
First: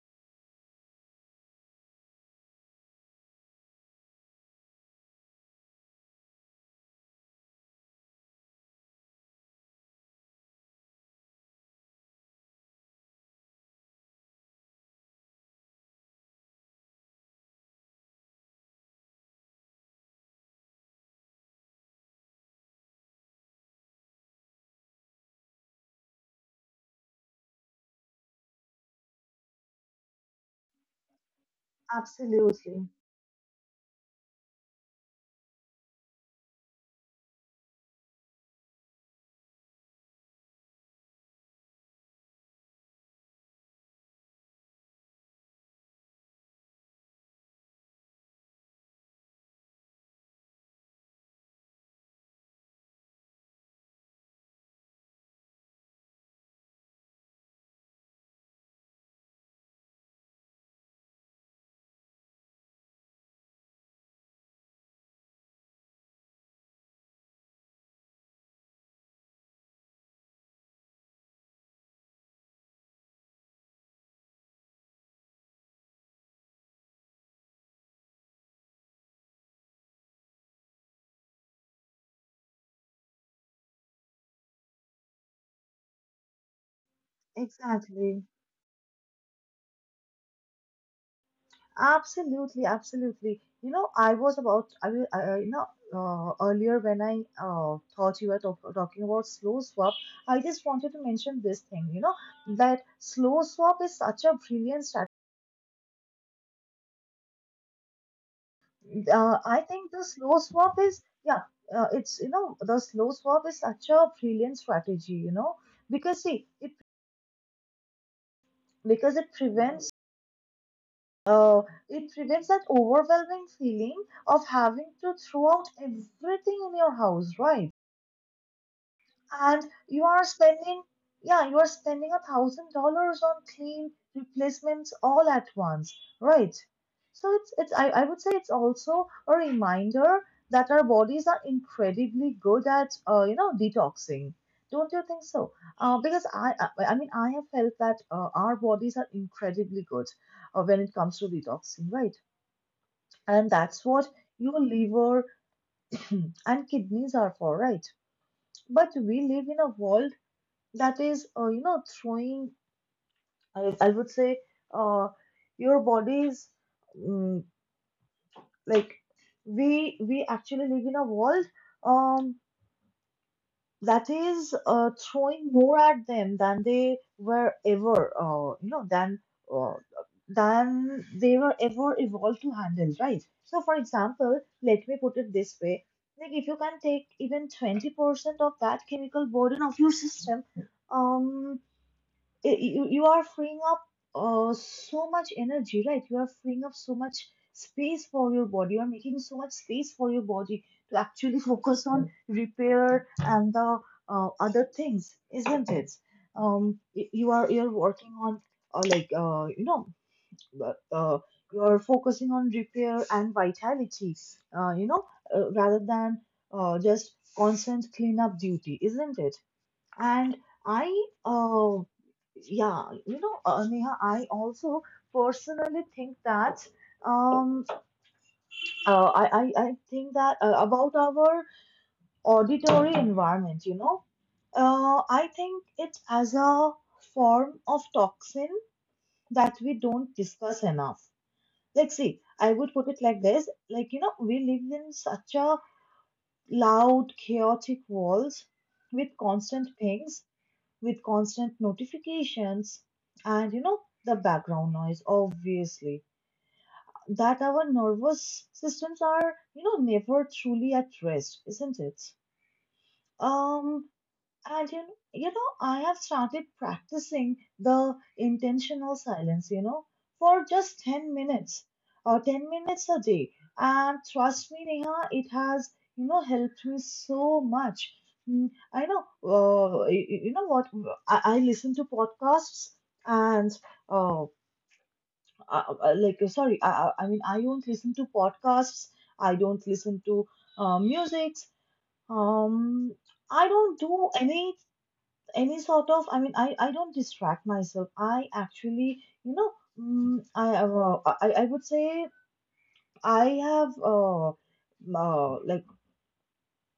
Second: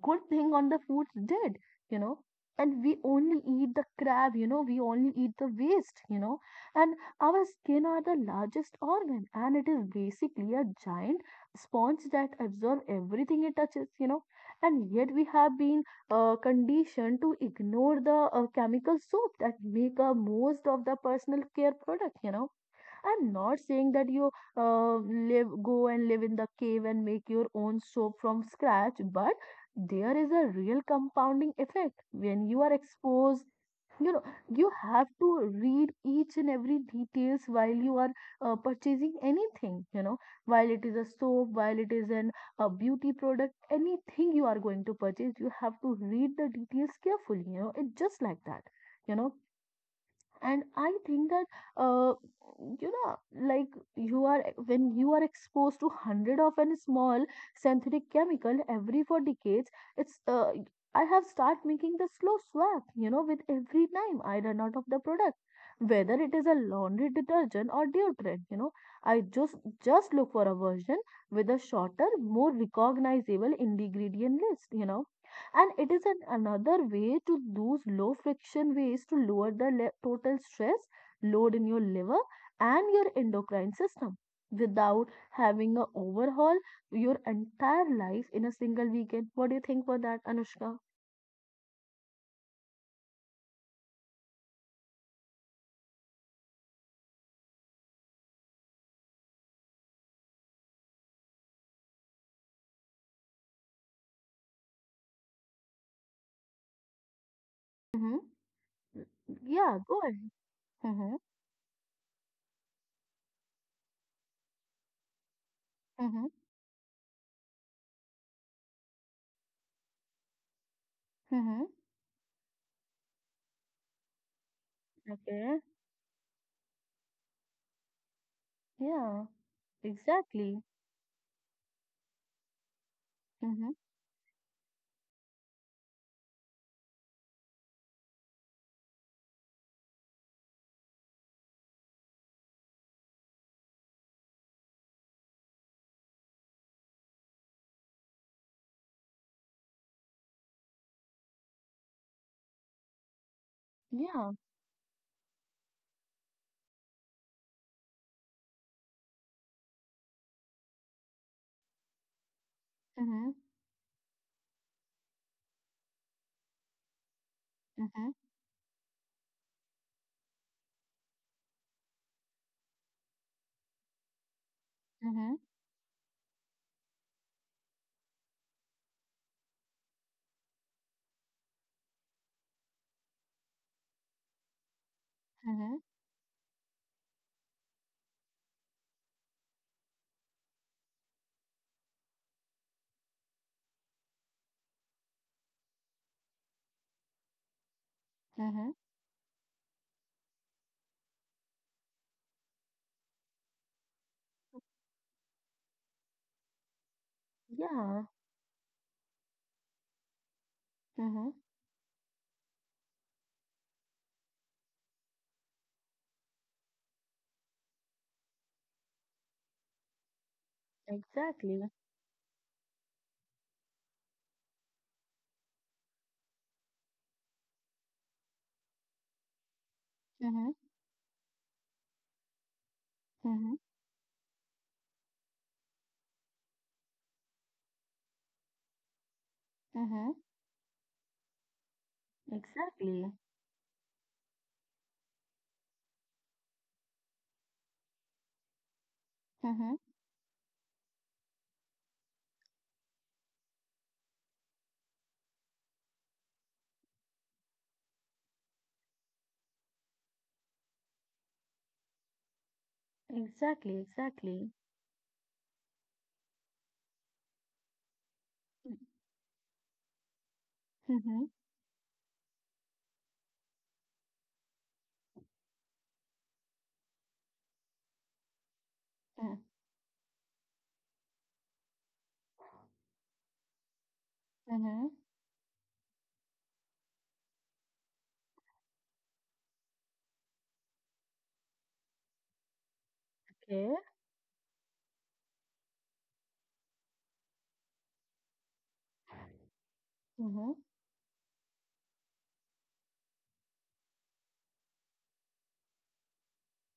B: good thing on the foods did, you know. And we only eat the crab, you know, we only eat the waste, you know. And our skin are the largest organ, and it is basically a giant sponge that absorbs everything it touches, you know. And yet we have been conditioned to ignore the chemical soap that make up most of the personal care product, you know. I'm not saying that you, go and live in the cave and make your own soap from scratch, but there is a real compounding effect when you are
A: Absolutely.
B: exposed. You know, you have to read each and every details while you are purchasing anything. You know, while it is a soap, while it is an a beauty product, anything you are going to purchase, you have to read the details carefully. You know, it's just like that. You know, and I think that uh, you know like you are, when you are exposed to hundred of an small synthetic chemical every for decades, it's I have start making the slow swap, you know, with every time I run out of the product, whether it is a laundry detergent or deodorant, you know. I just look for a version with a shorter, more recognizable ingredient list, you know. And it is an another way to use low friction ways to lower the total stress load in your liver and your endocrine system without having a overhaul your entire
A: Exactly.
B: life in a single weekend. What do you think for that, Anushka?
A: Absolutely, absolutely. You know, I was about, I will, you know, earlier when I thought you were talking about slow swap, I just wanted to mention this thing, you know, that slow swap is such a brilliant strategy.
B: Mm-hmm.
A: I
B: Yeah,
A: think
B: go
A: the
B: ahead.
A: slow swap is,
B: Mm-hmm.
A: yeah, it's, you know, the slow swap is such a brilliant strategy, you know, because
B: Mm-hmm.
A: see, it, because it prevents, uh,
B: Mm-hmm.
A: it prevents that overwhelming feeling of having to throw
B: Okay.
A: out everything in your house, right?
B: Yeah,
A: And you are
B: exactly.
A: spending, yeah, you are spending $1,000 on
B: Mm-hmm.
A: clean replacements all at once, right? So it's I would say it's also a reminder that our bodies are incredibly good at, you know, detoxing, don't you think so? Uh, because I mean I have felt that our bodies are incredibly good when it comes to detoxing, right? And that's what
B: Yeah.
A: your liver and kidneys are for, right? But we live in a world that is you know, throwing,
B: Mm-hmm.
A: I would say uh, your body's mm
B: Mm-hmm.
A: like we actually live in a world, um, that is
B: Mm-hmm.
A: throwing more at them than they were ever, uh, than they were ever evolved to handle, right? So for example, let me put it this
B: Mm-hmm.
A: way, like if you can take even 20% of that chemical burden of your system, um you, you are freeing up, so much energy, right? You are freeing up so much space for your
B: Mm-hmm.
A: body. You are making so much space for your body to actually focus on repair and the, other things, isn't it? You are you're
B: Yeah.
A: working on uh, like uh, you know uh, uh,
B: Mm-hmm.
A: you are focusing on repair and vitality, uh, you know, rather than just constant cleanup duty, isn't it? And I,
B: Exactly.
A: uh, yeah, you know, Neha, I also personally think that um, I think that
B: Mm-hmm.
A: about our auditory
B: Mm-hmm.
A: environment, you know, I think it as a form of toxin that we
B: Mm-hmm.
A: don't discuss enough. Like, see, I would put it
B: Exactly.
A: like this: like, you know, we live in such a loud, chaotic world with constant
B: Mm-hmm.
A: pings, with constant notifications and you know the background noise obviously, that our nervous systems are, you know, never truly at rest, isn't it?
B: Exactly.
A: um
B: Exactly.
A: and you know, I have started practicing the intentional silence, you know, for just 10
B: Mm-hmm.
A: minutes or 10 minutes a day. And trust me, Neha, it has, you know, helped me so much. Mm, I know, you know what? I listen to podcasts and, uh,
B: Mm-hmm.
A: like, sorry, I mean, I don't listen to podcasts. I don't listen to music. Um, I
B: Okay.
A: don't do any sort of I don't distract myself. I actually, you know mm,
B: Mm-hmm.
A: i uh, i i would say I have,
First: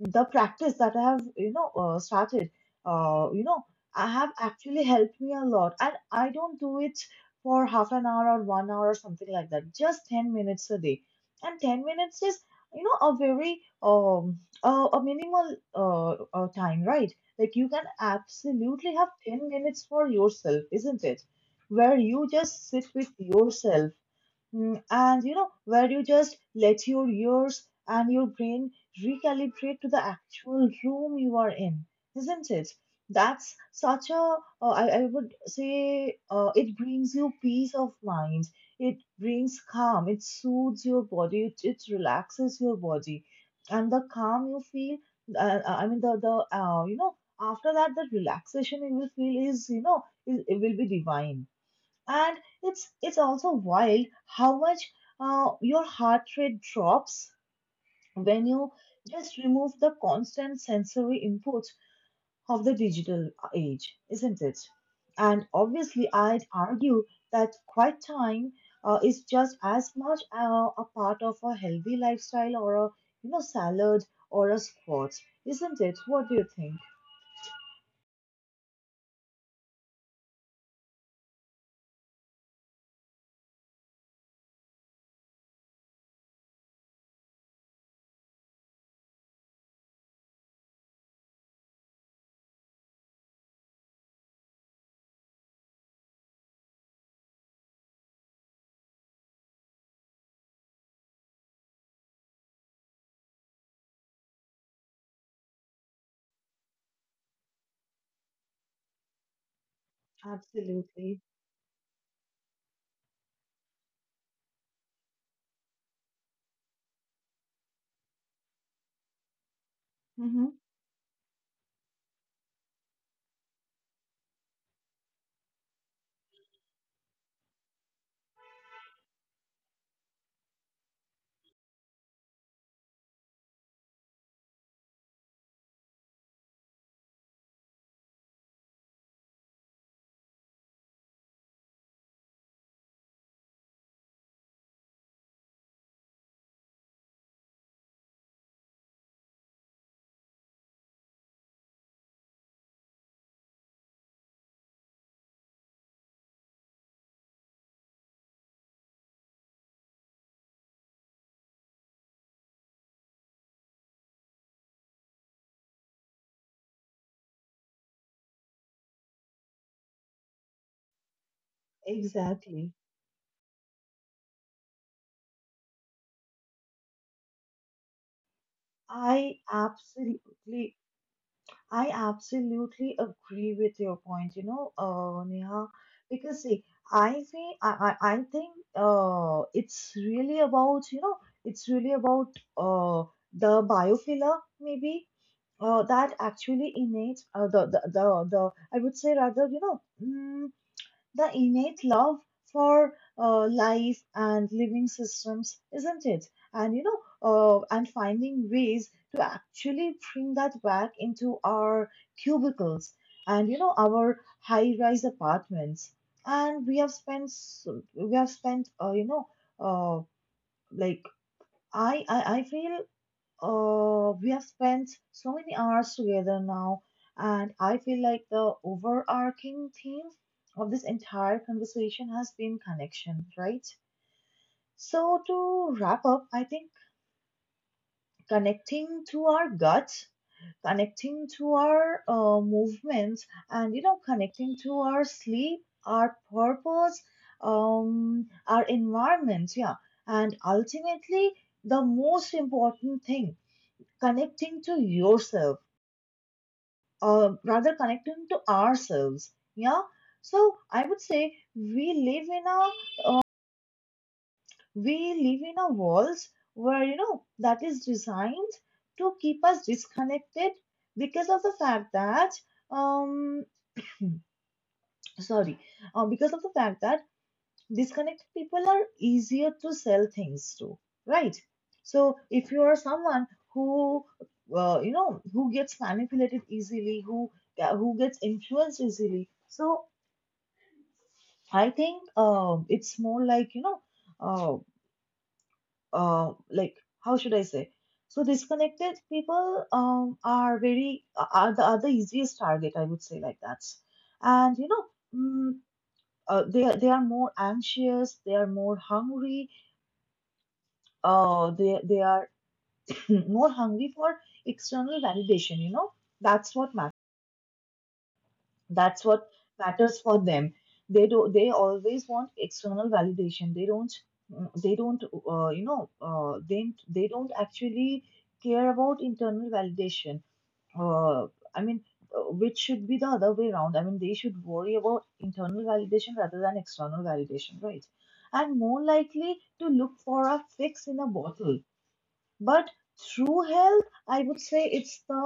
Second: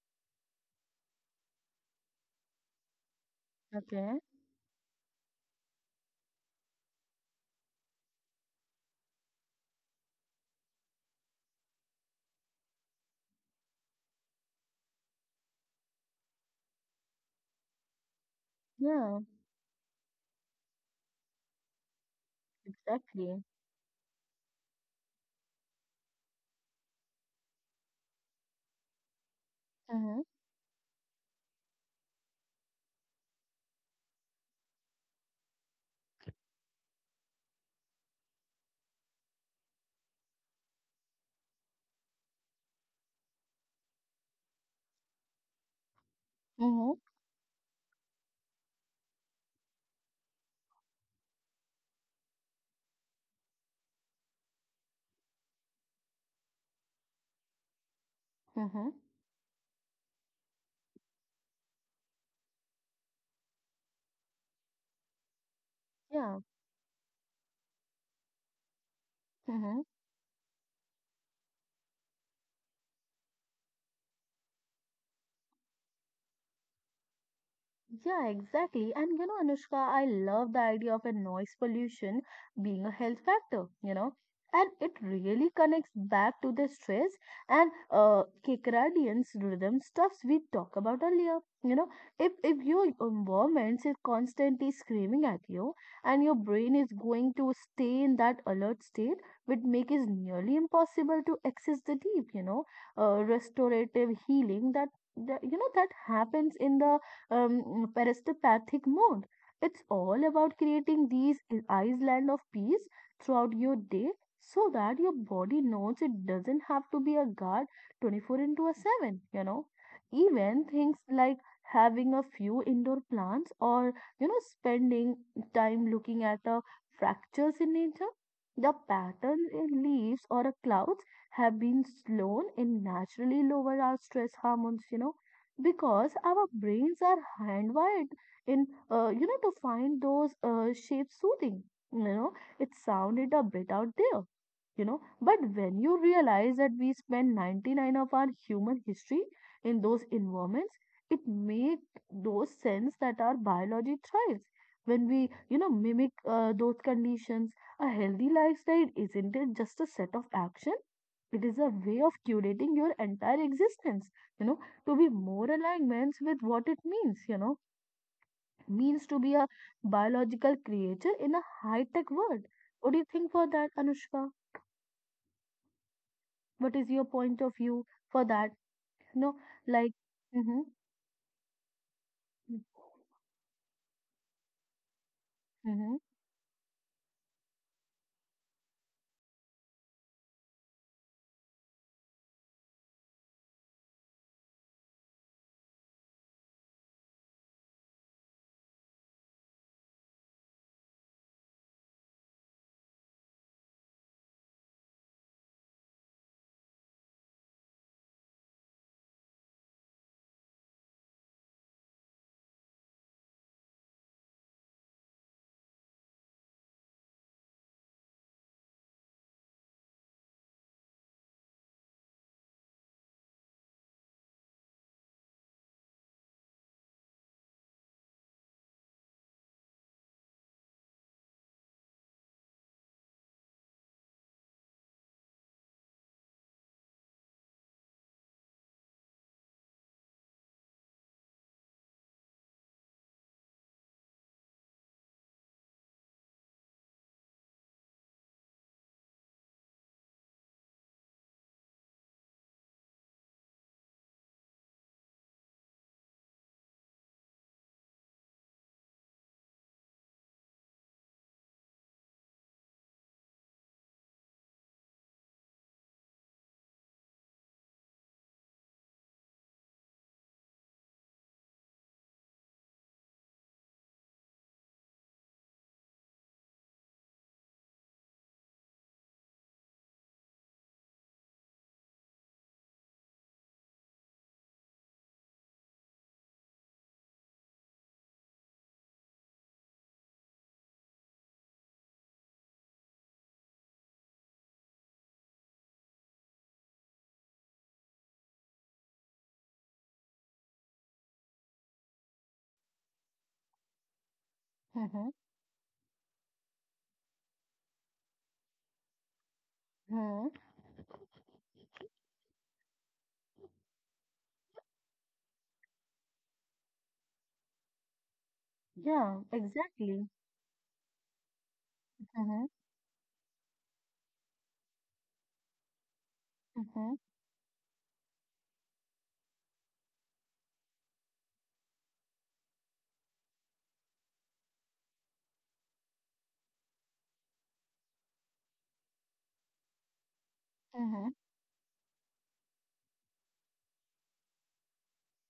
A: the practice that I have, started, uh, you know, I
B: Okay.
A: have actually helped me a lot. And I don't do it for half an hour or 1 hour or something like that, just 10 minutes a day. And 10 minutes is, you know, a very, a minimal time, right? Like you can absolutely have
B: Yeah.
A: 10 minutes for yourself, isn't it? Where you just sit with
B: Exactly.
A: yourself. And you know, where you just let your ears and your brain recalibrate to the
B: Mm-hmm.
A: actual room you are in, isn't it? That's such a, I would say, it brings you peace of mind. It brings calm. It soothes your body. It relaxes your body. And the calm you feel, I mean, the
B: Mm-hmm.
A: you know, after that, the relaxation you will feel is, it will be divine. And it's also wild how much your heart rate drops when you
B: Mm-hmm.
A: just remove the constant sensory input of the digital age, isn't it? And obviously,
B: Yeah.
A: I'd argue that quiet time is just
B: Mm-hmm.
A: as much a part of a healthy lifestyle, or a, you know, salad or a sport, isn't it? What do you think?
B: Yeah, exactly. And you know, Anushka, I love the idea of a noise pollution being a health factor, you know, and it really connects back to the stress and circadian rhythm stuffs we talked about earlier. You know, if your environment is constantly screaming at you and your brain is going to stay in that alert state, which make it nearly impossible to access the deep, you know, restorative healing that, that happens in the parasthopathic mode. It's all about creating
A: Absolutely.
B: these islands of peace throughout your day so that your body knows it doesn't have to be a guard 24 into a 7, you know.
A: Hmm.
B: Even things like having a few indoor plants or, you know, spending time looking at the fractures in nature. The patterns in leaves or clouds have been slown in naturally lower our stress hormones, you know, because our brains are handwired in, to find those shapes soothing, you know. It sounded a bit out there, you know, but when you realize that we spend 99 of our human history in those environments, it makes those sense that our biology thrives when we, mimic those conditions. A healthy lifestyle isn't it just a set of action, it is a way of curating your entire existence, you know, to be more alignments with what it means, you know, means to be a biological creature in a high tech
A: Exactly.
B: world. What do you think for that, Anushka? What is your point of view for that? You
A: I
B: know, like, mm-hmm,
A: absolutely, I absolutely agree with your point, you know, Neha,
B: mm-hmm,
A: because see, I think it's really about, you know, it's really about uh, the biofiller maybe, that actually innate, the I would say, rather, the innate love for life and living systems, isn't it? And you know, and finding ways to actually bring that back into our cubicles and, you know, our high-rise apartments. And we have spent, uh, like I feel we have spent so many hours together now, and I feel like the overarching theme of this entire conversation has been connection, right? So, to wrap up, I think connecting to our guts, connecting to our movements, and you know, connecting to our sleep, our purpose, our environment, yeah, and ultimately, the most important thing, connecting to yourself, rather connecting to ourselves. Yeah. So I would say we live in a we live in a world where, you know, that is designed to keep us disconnected because of the fact that um sorry because of the fact that disconnected people are easier to sell things to, right? So if you are someone who, you know, who gets manipulated easily, who gets influenced easily. So I think, it's more like, you know, uh, uh, like how should I say? So disconnected people, are very, are the easiest target, I would say, like that. And you know,
B: mm-hmm,
A: mm, they are more anxious, they are more hungry,
B: mm-hmm.
A: they are more hungry for external validation. You know, that's what matters. That's
B: Yeah,
A: what matters
B: exactly.
A: for them. They do, they always want
B: Mm-hmm,
A: external validation. They don't, uh, you know uh, they
B: mm-hmm,
A: they don't actually care about internal validation, uh, I mean, which should be the other way around. I mean, they should worry about internal validation rather than external validation, right? And more likely to look for a fix in
B: mm-hmm,
A: a bottle. But true health, I would say, it's the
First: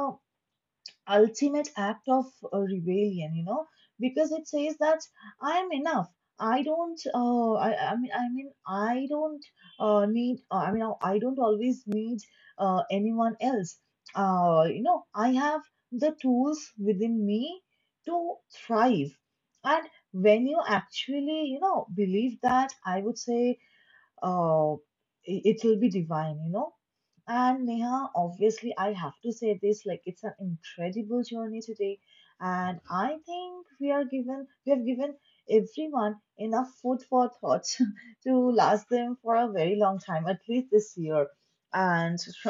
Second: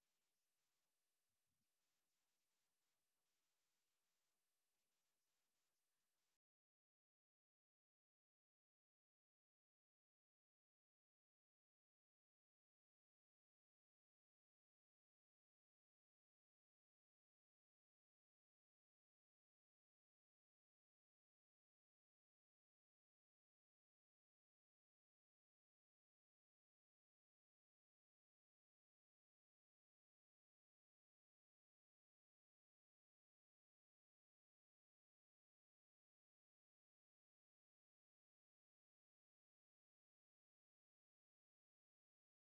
A: ultimate act of rebellion, you know, because it says that I am enough. I don't. I mean. I mean. I don't need. I mean. I don't always need anyone else. I have the tools within me to thrive. And when you actually, you know, believe that, I would say it will be divine, you know. And Neha, obviously, I have to say this, like, it's an incredible journey today, and I think we have given everyone enough food for thought to last them for a very long time, at least this year. And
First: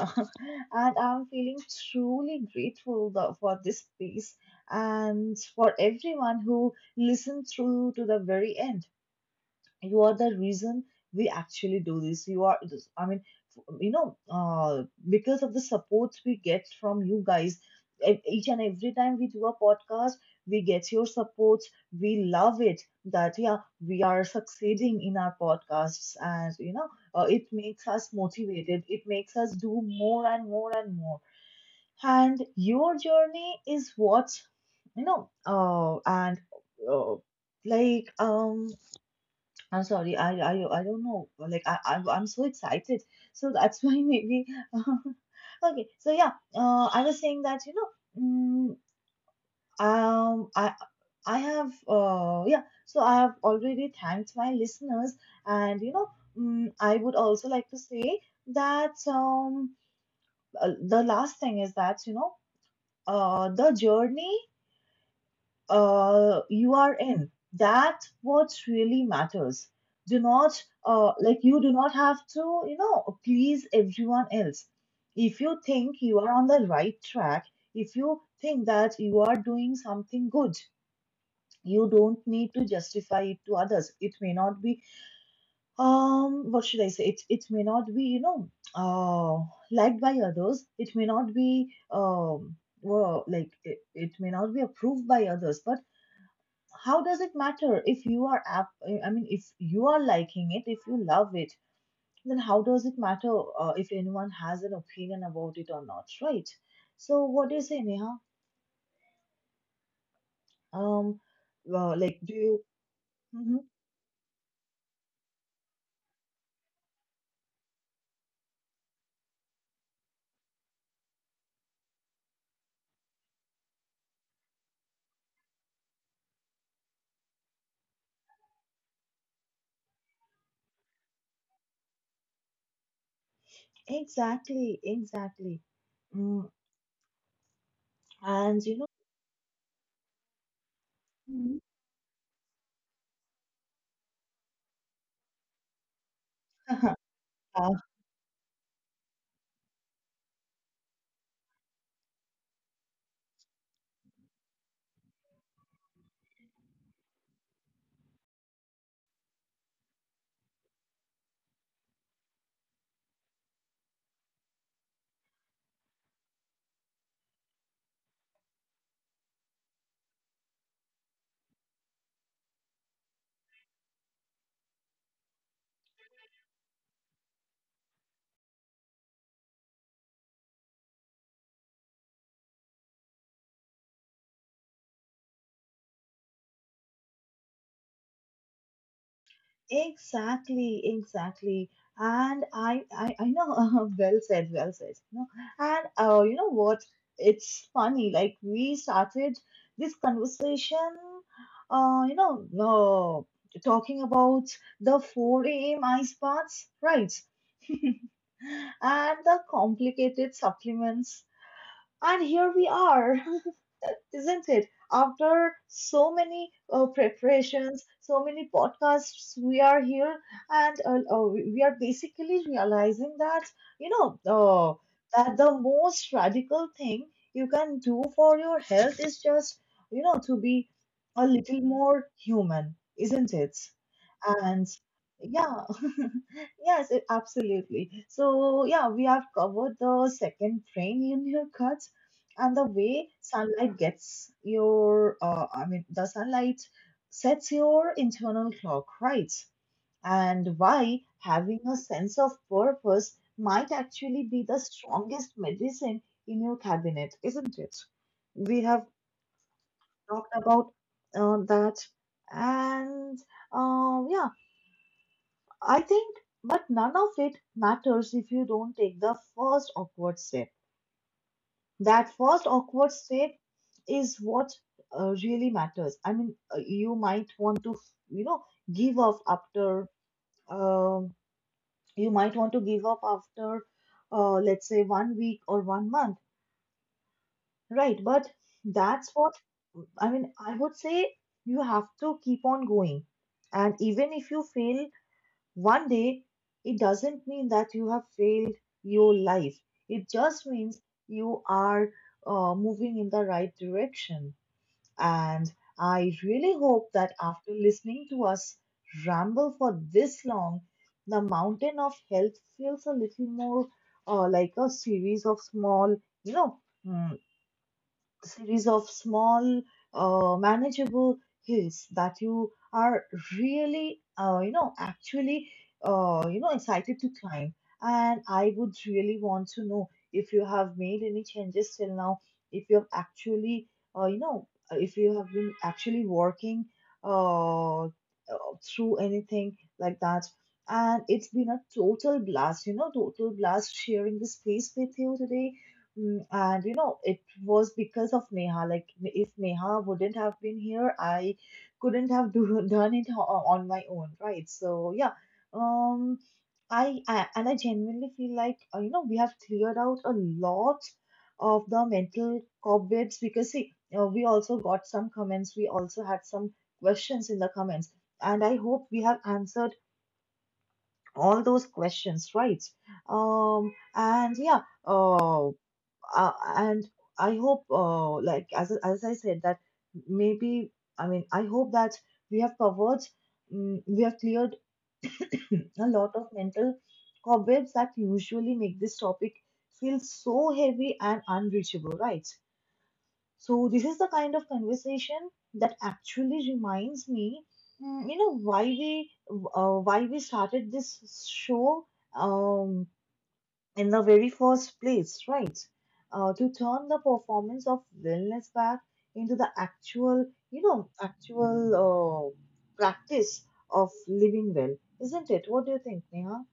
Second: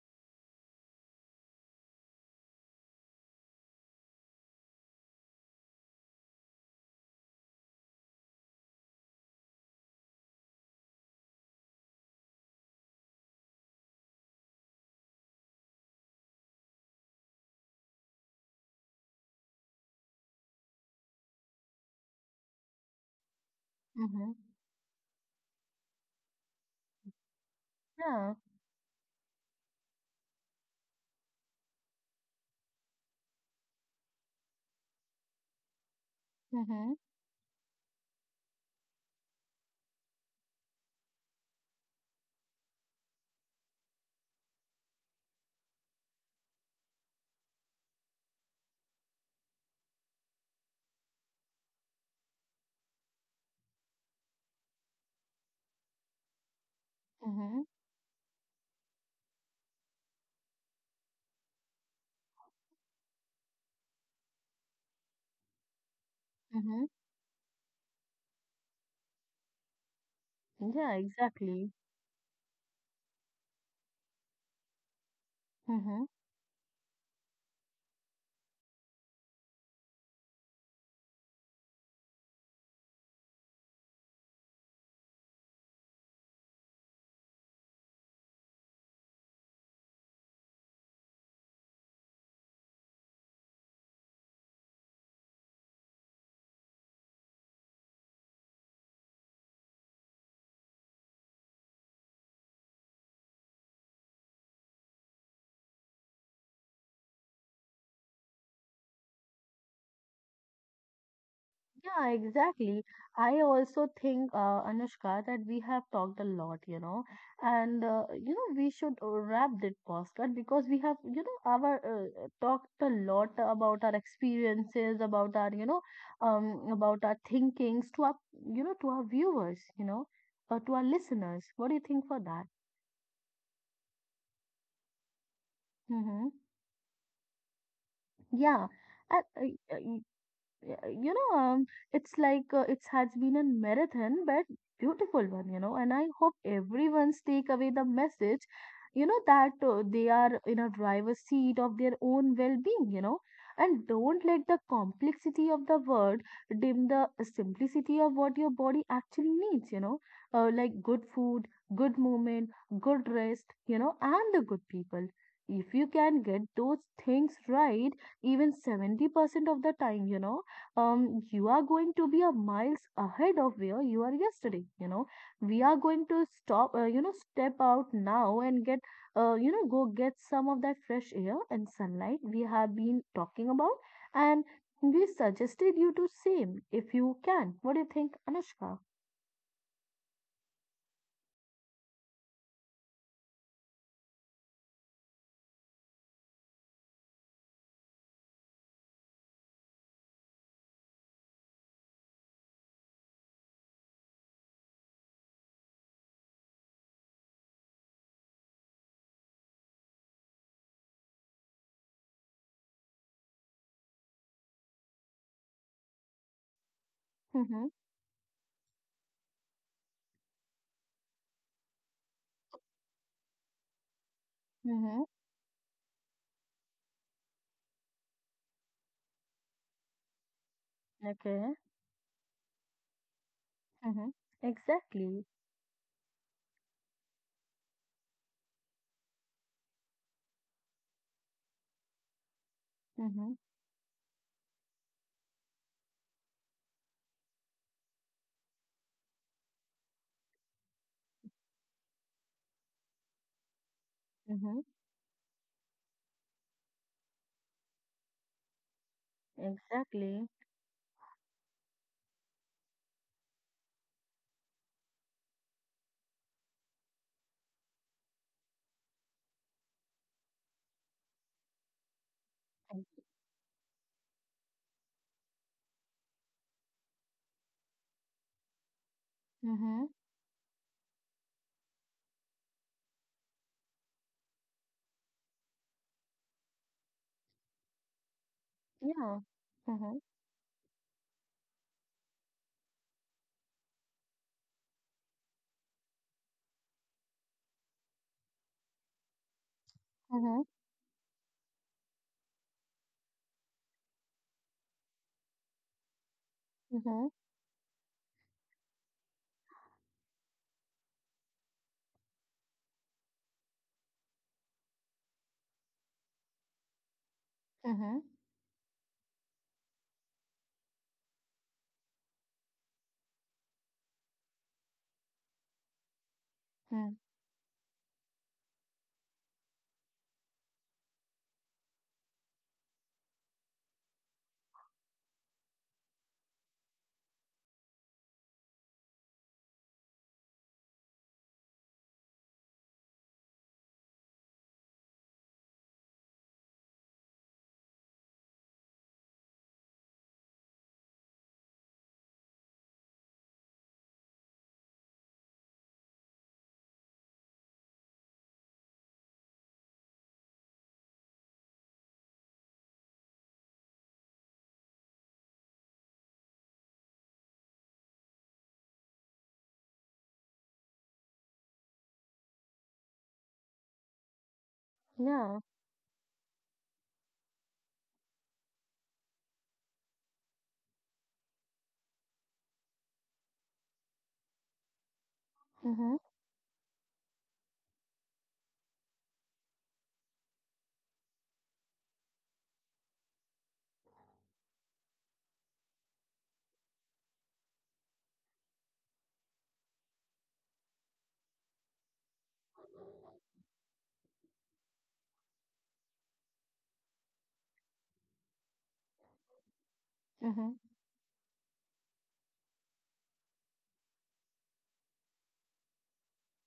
A: and I'm feeling truly grateful, for this space and for everyone who listened through to the very end. You are the reason we actually do this. You are this I mean You know, because of the support we get from you guys, each and every time we do a podcast, we get your support. We love it. That Yeah, we are
B: mm-hmm.
A: succeeding in our podcasts, and you know, it makes us
B: Yeah,
A: motivated. It makes us do more and more and more. And your journey is what, you know, and
B: mm-hmm,
A: uh, like I'm sorry, I don't know. Like, I'm so excited. So that's why maybe. Okay, so yeah, I was saying that, you know, mm, um, I, I have, yeah, so I have already thanked my listeners. And, you know, I would also
B: mm-hmm,
A: like to say that, the last thing is that, you know, the journey you
B: mm-hmm.
A: are in. That's what really matters. Do not,
B: Yeah,
A: like, you do
B: exactly.
A: not have to, you know, please everyone else. If you think
B: Mm-hmm.
A: you are on the right track, if you think that you are doing something good, you don't need to justify it to others. It may not be, what should I say? It may not be, you know, uh, liked by others. It may not be, well, like, it may not be approved by others, but how does it matter if you are liking it, if you love it, then how does it matter if anyone has an opinion about it or not, right? So what do you say, Neha? um
B: Yeah,
A: do you.
B: exactly. I
A: Mhm.
B: also think, Anushka, that we have talked a lot, you know, and you know we should wrap this podcast because we have, you know, our talked a lot about our experiences, about our, you know, about our thinkings to our, you know, to our viewers, you know, to our listeners. What do you think for that?
A: Exactly, exactly.
B: Mm-hmm.
A: mm, and
B: Yeah,
A: you know.
B: and, uh, uh, Yeah, you know,
A: Mhm.
B: it's like it has been a marathon, but beautiful one, you know. And I hope everyone's take away the message, you know, that they are in a driver's seat of their own well-being, you know. And don't let the complexity of the world dim the simplicity of what your body actually needs, you know, like good food, good movement, good rest, you know, and the good people. If you can get those things right, even 70% of the time, you know, you are going to be a miles ahead of where you are yesterday. You know, we are going to stop, step out now and get, go get some of that fresh air and sunlight we have been talking about. And we suggested you do same if you can. What do you think, Anushka?
A: Exactly, exactly. And I know, well said, well said. No, and you know what? It's funny. Like we started this conversation, uh, you know, talking about the 4 a.m. ice baths, right? And the complicated supplements. And here we are, isn't it? After so many
B: Mm-hmm.
A: preparations, so many podcasts, we are here. And we are basically realizing that, you know,
B: Mm-hmm.
A: that the most radical thing you can do for your health is just, you know, to be a little
B: Okay.
A: more human, isn't it?
B: Mm-hmm.
A: And
B: Exactly.
A: yeah, yes, it- absolutely. So, yeah, we have covered the second brain in your gut, and the way
B: Mm-hmm.
A: sunlight gets your I mean the sunlight sets your internal clock right, and why having a sense of purpose might actually be the
B: Mm-hmm.
A: strongest medicine in your cabinet, isn't it? We have talked
B: Exactly.
A: about that. And yeah, I think, but none of it matters if you don't take the first awkward step. That first awkward step is what really matters. I mean, you might want to, you know, give up after,
B: Mm-hmm.
A: um, you might want to give up after, let's say, 1 week or 1 month, right? But that's
B: Yeah.
A: what,
B: Mm-hmm.
A: I mean, I would say, you have to keep on going. And even if you fail one day, it doesn't mean that you have failed your life. It
B: Mm-hmm.
A: just means you are moving in the right direction. And I really hope that
B: Mm-hmm.
A: after listening to us ramble for this long, the mountain of health feels a little more like a you know, mm,
B: Mm-hmm.
A: series of small, manageable hills that you are really, you know, excited
B: Mm,
A: to climb. And I would really want to know if you have made any changes till now, if you have actually, you know, if you have been actually working uh, uh, through anything like that. And it's been a total blast, you know, total blast sharing the space with you today. And you know, it was because of Neha. Like, if Neha wouldn't have been here, I couldn't have done it on my own, right? So yeah, um, I and I genuinely feel like, you know, we have cleared out a lot of the mental cobwebs because, see, we also got some comments. We also had some questions in the comments, and I hope we have answered all those questions, right? And yeah.
B: yeah.
A: Uh, and I hope, like as I said, that maybe I mean I hope that we have covered, we have cleared a
B: Mm-hmm,
A: lot of mental cobwebs that usually make this topic feel so heavy and unreachable, right? So this is the kind of conversation that actually reminds me, why we started this show. Um, in the very first place, right? To turn the performance of wellness back into the actual,
B: mm-hmm.
A: actual practice of living well, isn't it? What do you think, Neha?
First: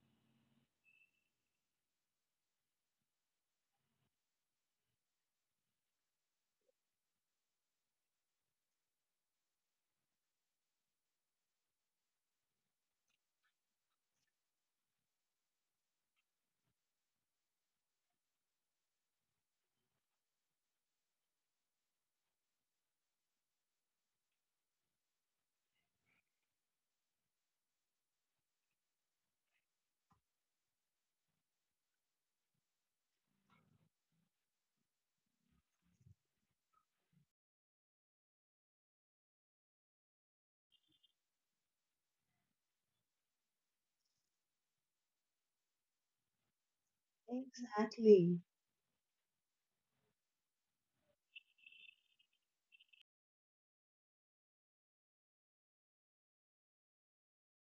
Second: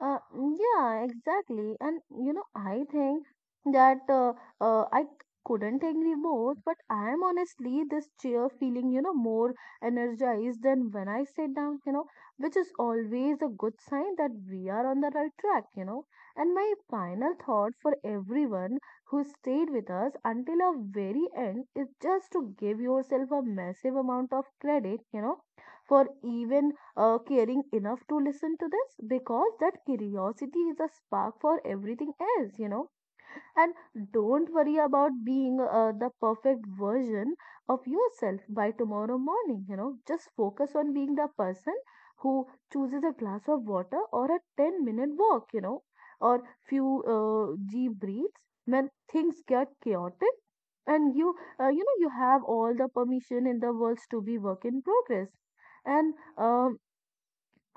B: Yeah, exactly. And you know, I think that I couldn't agree more, but I am honestly this chair feeling, you know, more energized than when I sit down, you know, which is always a good sign that we are on the right track, you know. And my final thought for everyone who stayed with us until our very end is just to give yourself a massive amount of credit, you know, for even caring enough to listen to this, because that curiosity is a spark for everything else, you know. And don't worry about being the perfect version of yourself by tomorrow morning, you know. Just focus on being the person who chooses a glass of water or a 10-minute walk, you know, or few deep breaths
A: Exactly.
B: when things get chaotic, and you, you know you have all the permission in the world to be work in progress. And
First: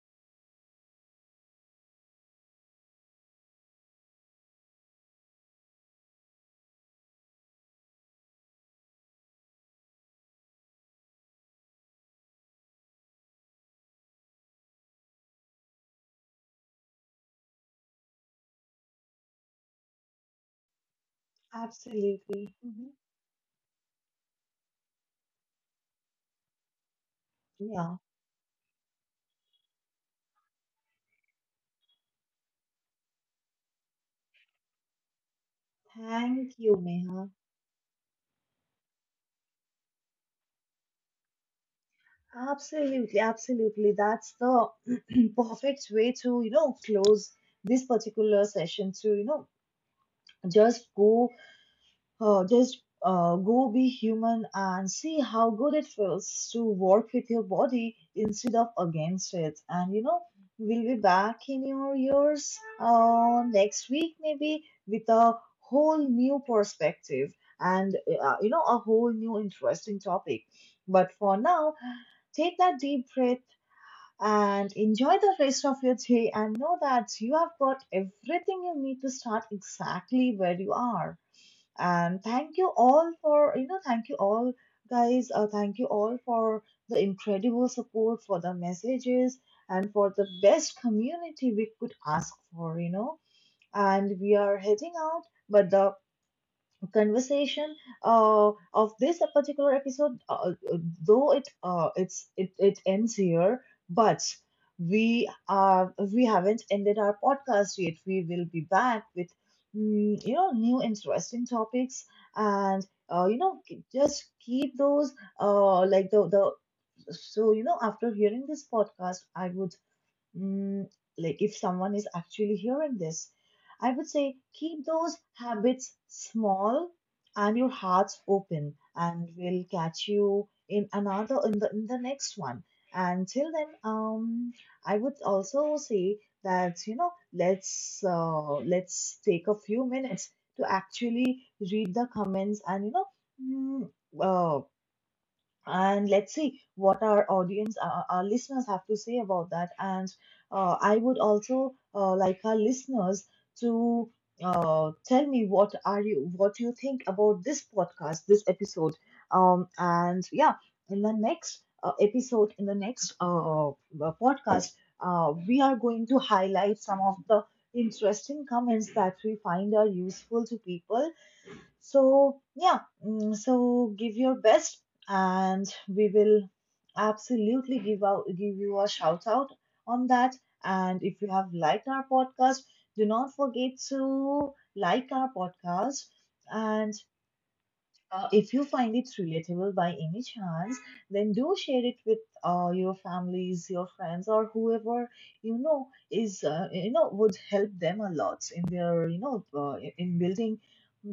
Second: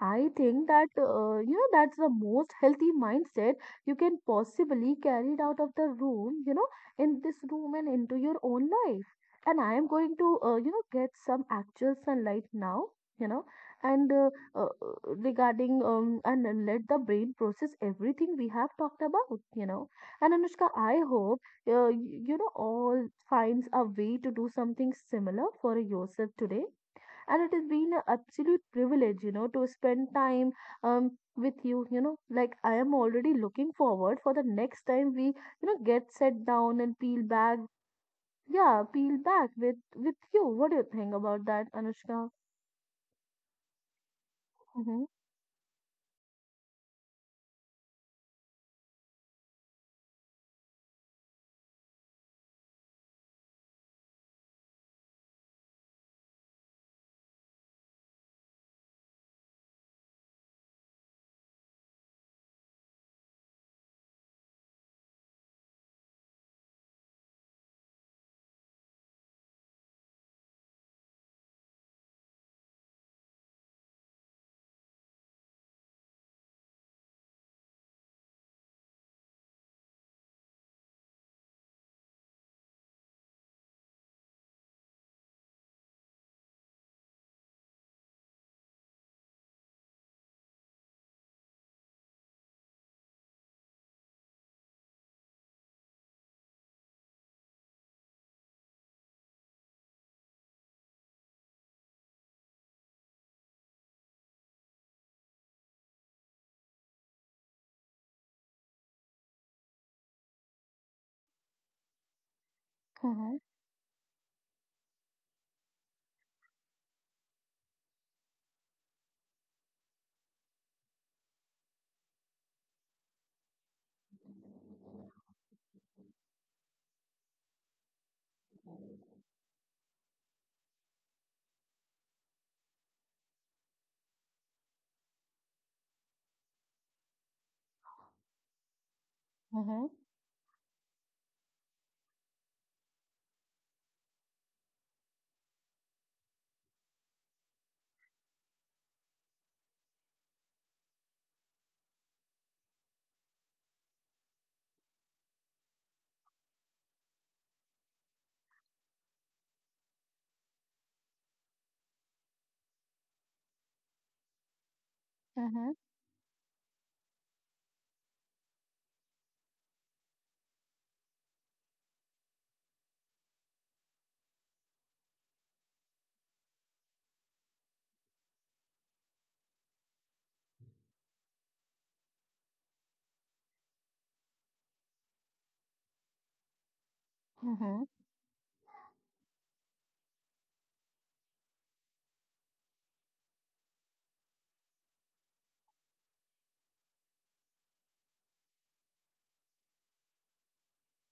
B: I think that that's the most healthy mindset you can possibly carry it out of the room, you know, in this room and into your own life. And I am going to get some actual sunlight now, you know, and regarding and then let the brain process everything we have talked about, you know. And Anushka, I hope you know
A: Absolutely. Hmm.
B: all finds a way to do something similar for yourself today, and it has been
A: Yeah.
B: an absolute privilege, you know, to spend time um with you, you know. Like I am already looking forward for the next time we, you know, get set
A: Thank you,
B: down and peel
A: Neha.
B: back, yeah, peel back with you. What do you think about that, Anushka?
A: Absolutely, absolutely. That's the
B: Mm-hmm,
A: perfect way to, you know, close this particular session to, you know, just Uh, just go be human and see how good it feels to work with your body instead of against it. And you know, we'll be back in your ears next week, maybe with a whole new perspective and you know, a whole new interesting topic. But for now, take that deep breath and enjoy the rest of your day and know that you have got everything you need to start exactly where you are. And thank you all, guys. Thank you all for the incredible support, for the messages, and for the best community we could ask for, you know. And we are heading out, but the conversation of this particular episode though it it's it, it ends here, but we haven't ended our podcast yet. We will be back with you know, new interesting topics, and you
B: mm-hmm,
A: know, just keep those like the so you know, after hearing this podcast, Mm, like if someone is actually hearing this, I would say keep those habits small and your hearts open, and we'll catch you in the next one. And till then, I would also say that you know, let's take a few
B: mm-hmm,
A: minutes to actually read the comments and you know, mm, uh, and let's see what our listeners have to say about that. And I would also like our listeners to tell me what you think about this podcast, this episode. Um, and yeah in the next podcast, we
B: mm-hmm,
A: are going to highlight some of the interesting comments that we find are useful to people. So, yeah, so give your best, and we will absolutely give you a shout out on that. And if you have liked our podcast, do not forget to like our podcast, and
B: mm-hmm,
A: if you find it relatable by any chance, then do share it with your families, your friends, or whoever you know is you know, would help them a lot in their in building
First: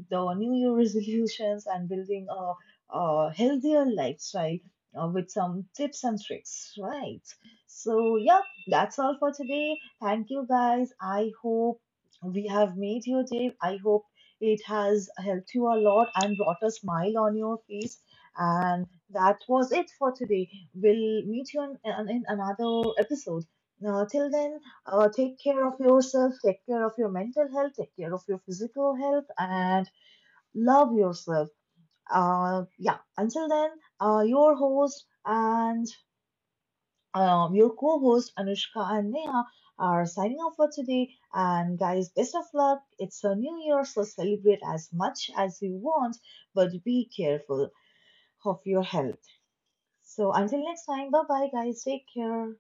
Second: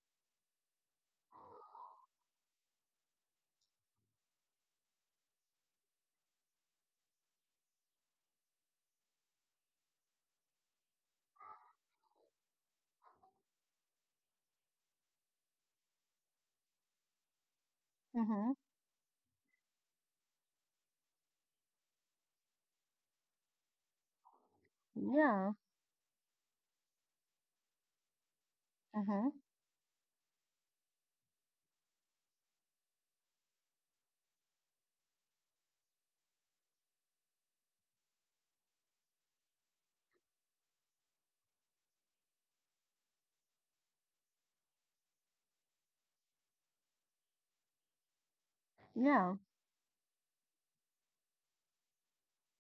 A: the New Year resolutions and building a healthier lifestyle with some tips and tricks, right? So yeah, that's all for today. Thank you, guys. I hope we have made your day. I hope it has helped you a lot and brought a smile on your face.
B: mm-hmm.
A: And that was it for today. We'll meet you in another episode. Now, till then, take
B: Yeah,
A: care of yourself, take care of your mental health, take care of your physical health,
B: mm-hmm,
A: and love yourself. Yeah, until then, your host and your co host Anushka and Neha are signing off for today. And guys, best of luck. It's a new year, so celebrate as much as you want, but be careful of your health.
B: yeah.
A: So until next time, bye bye, guys. Take care.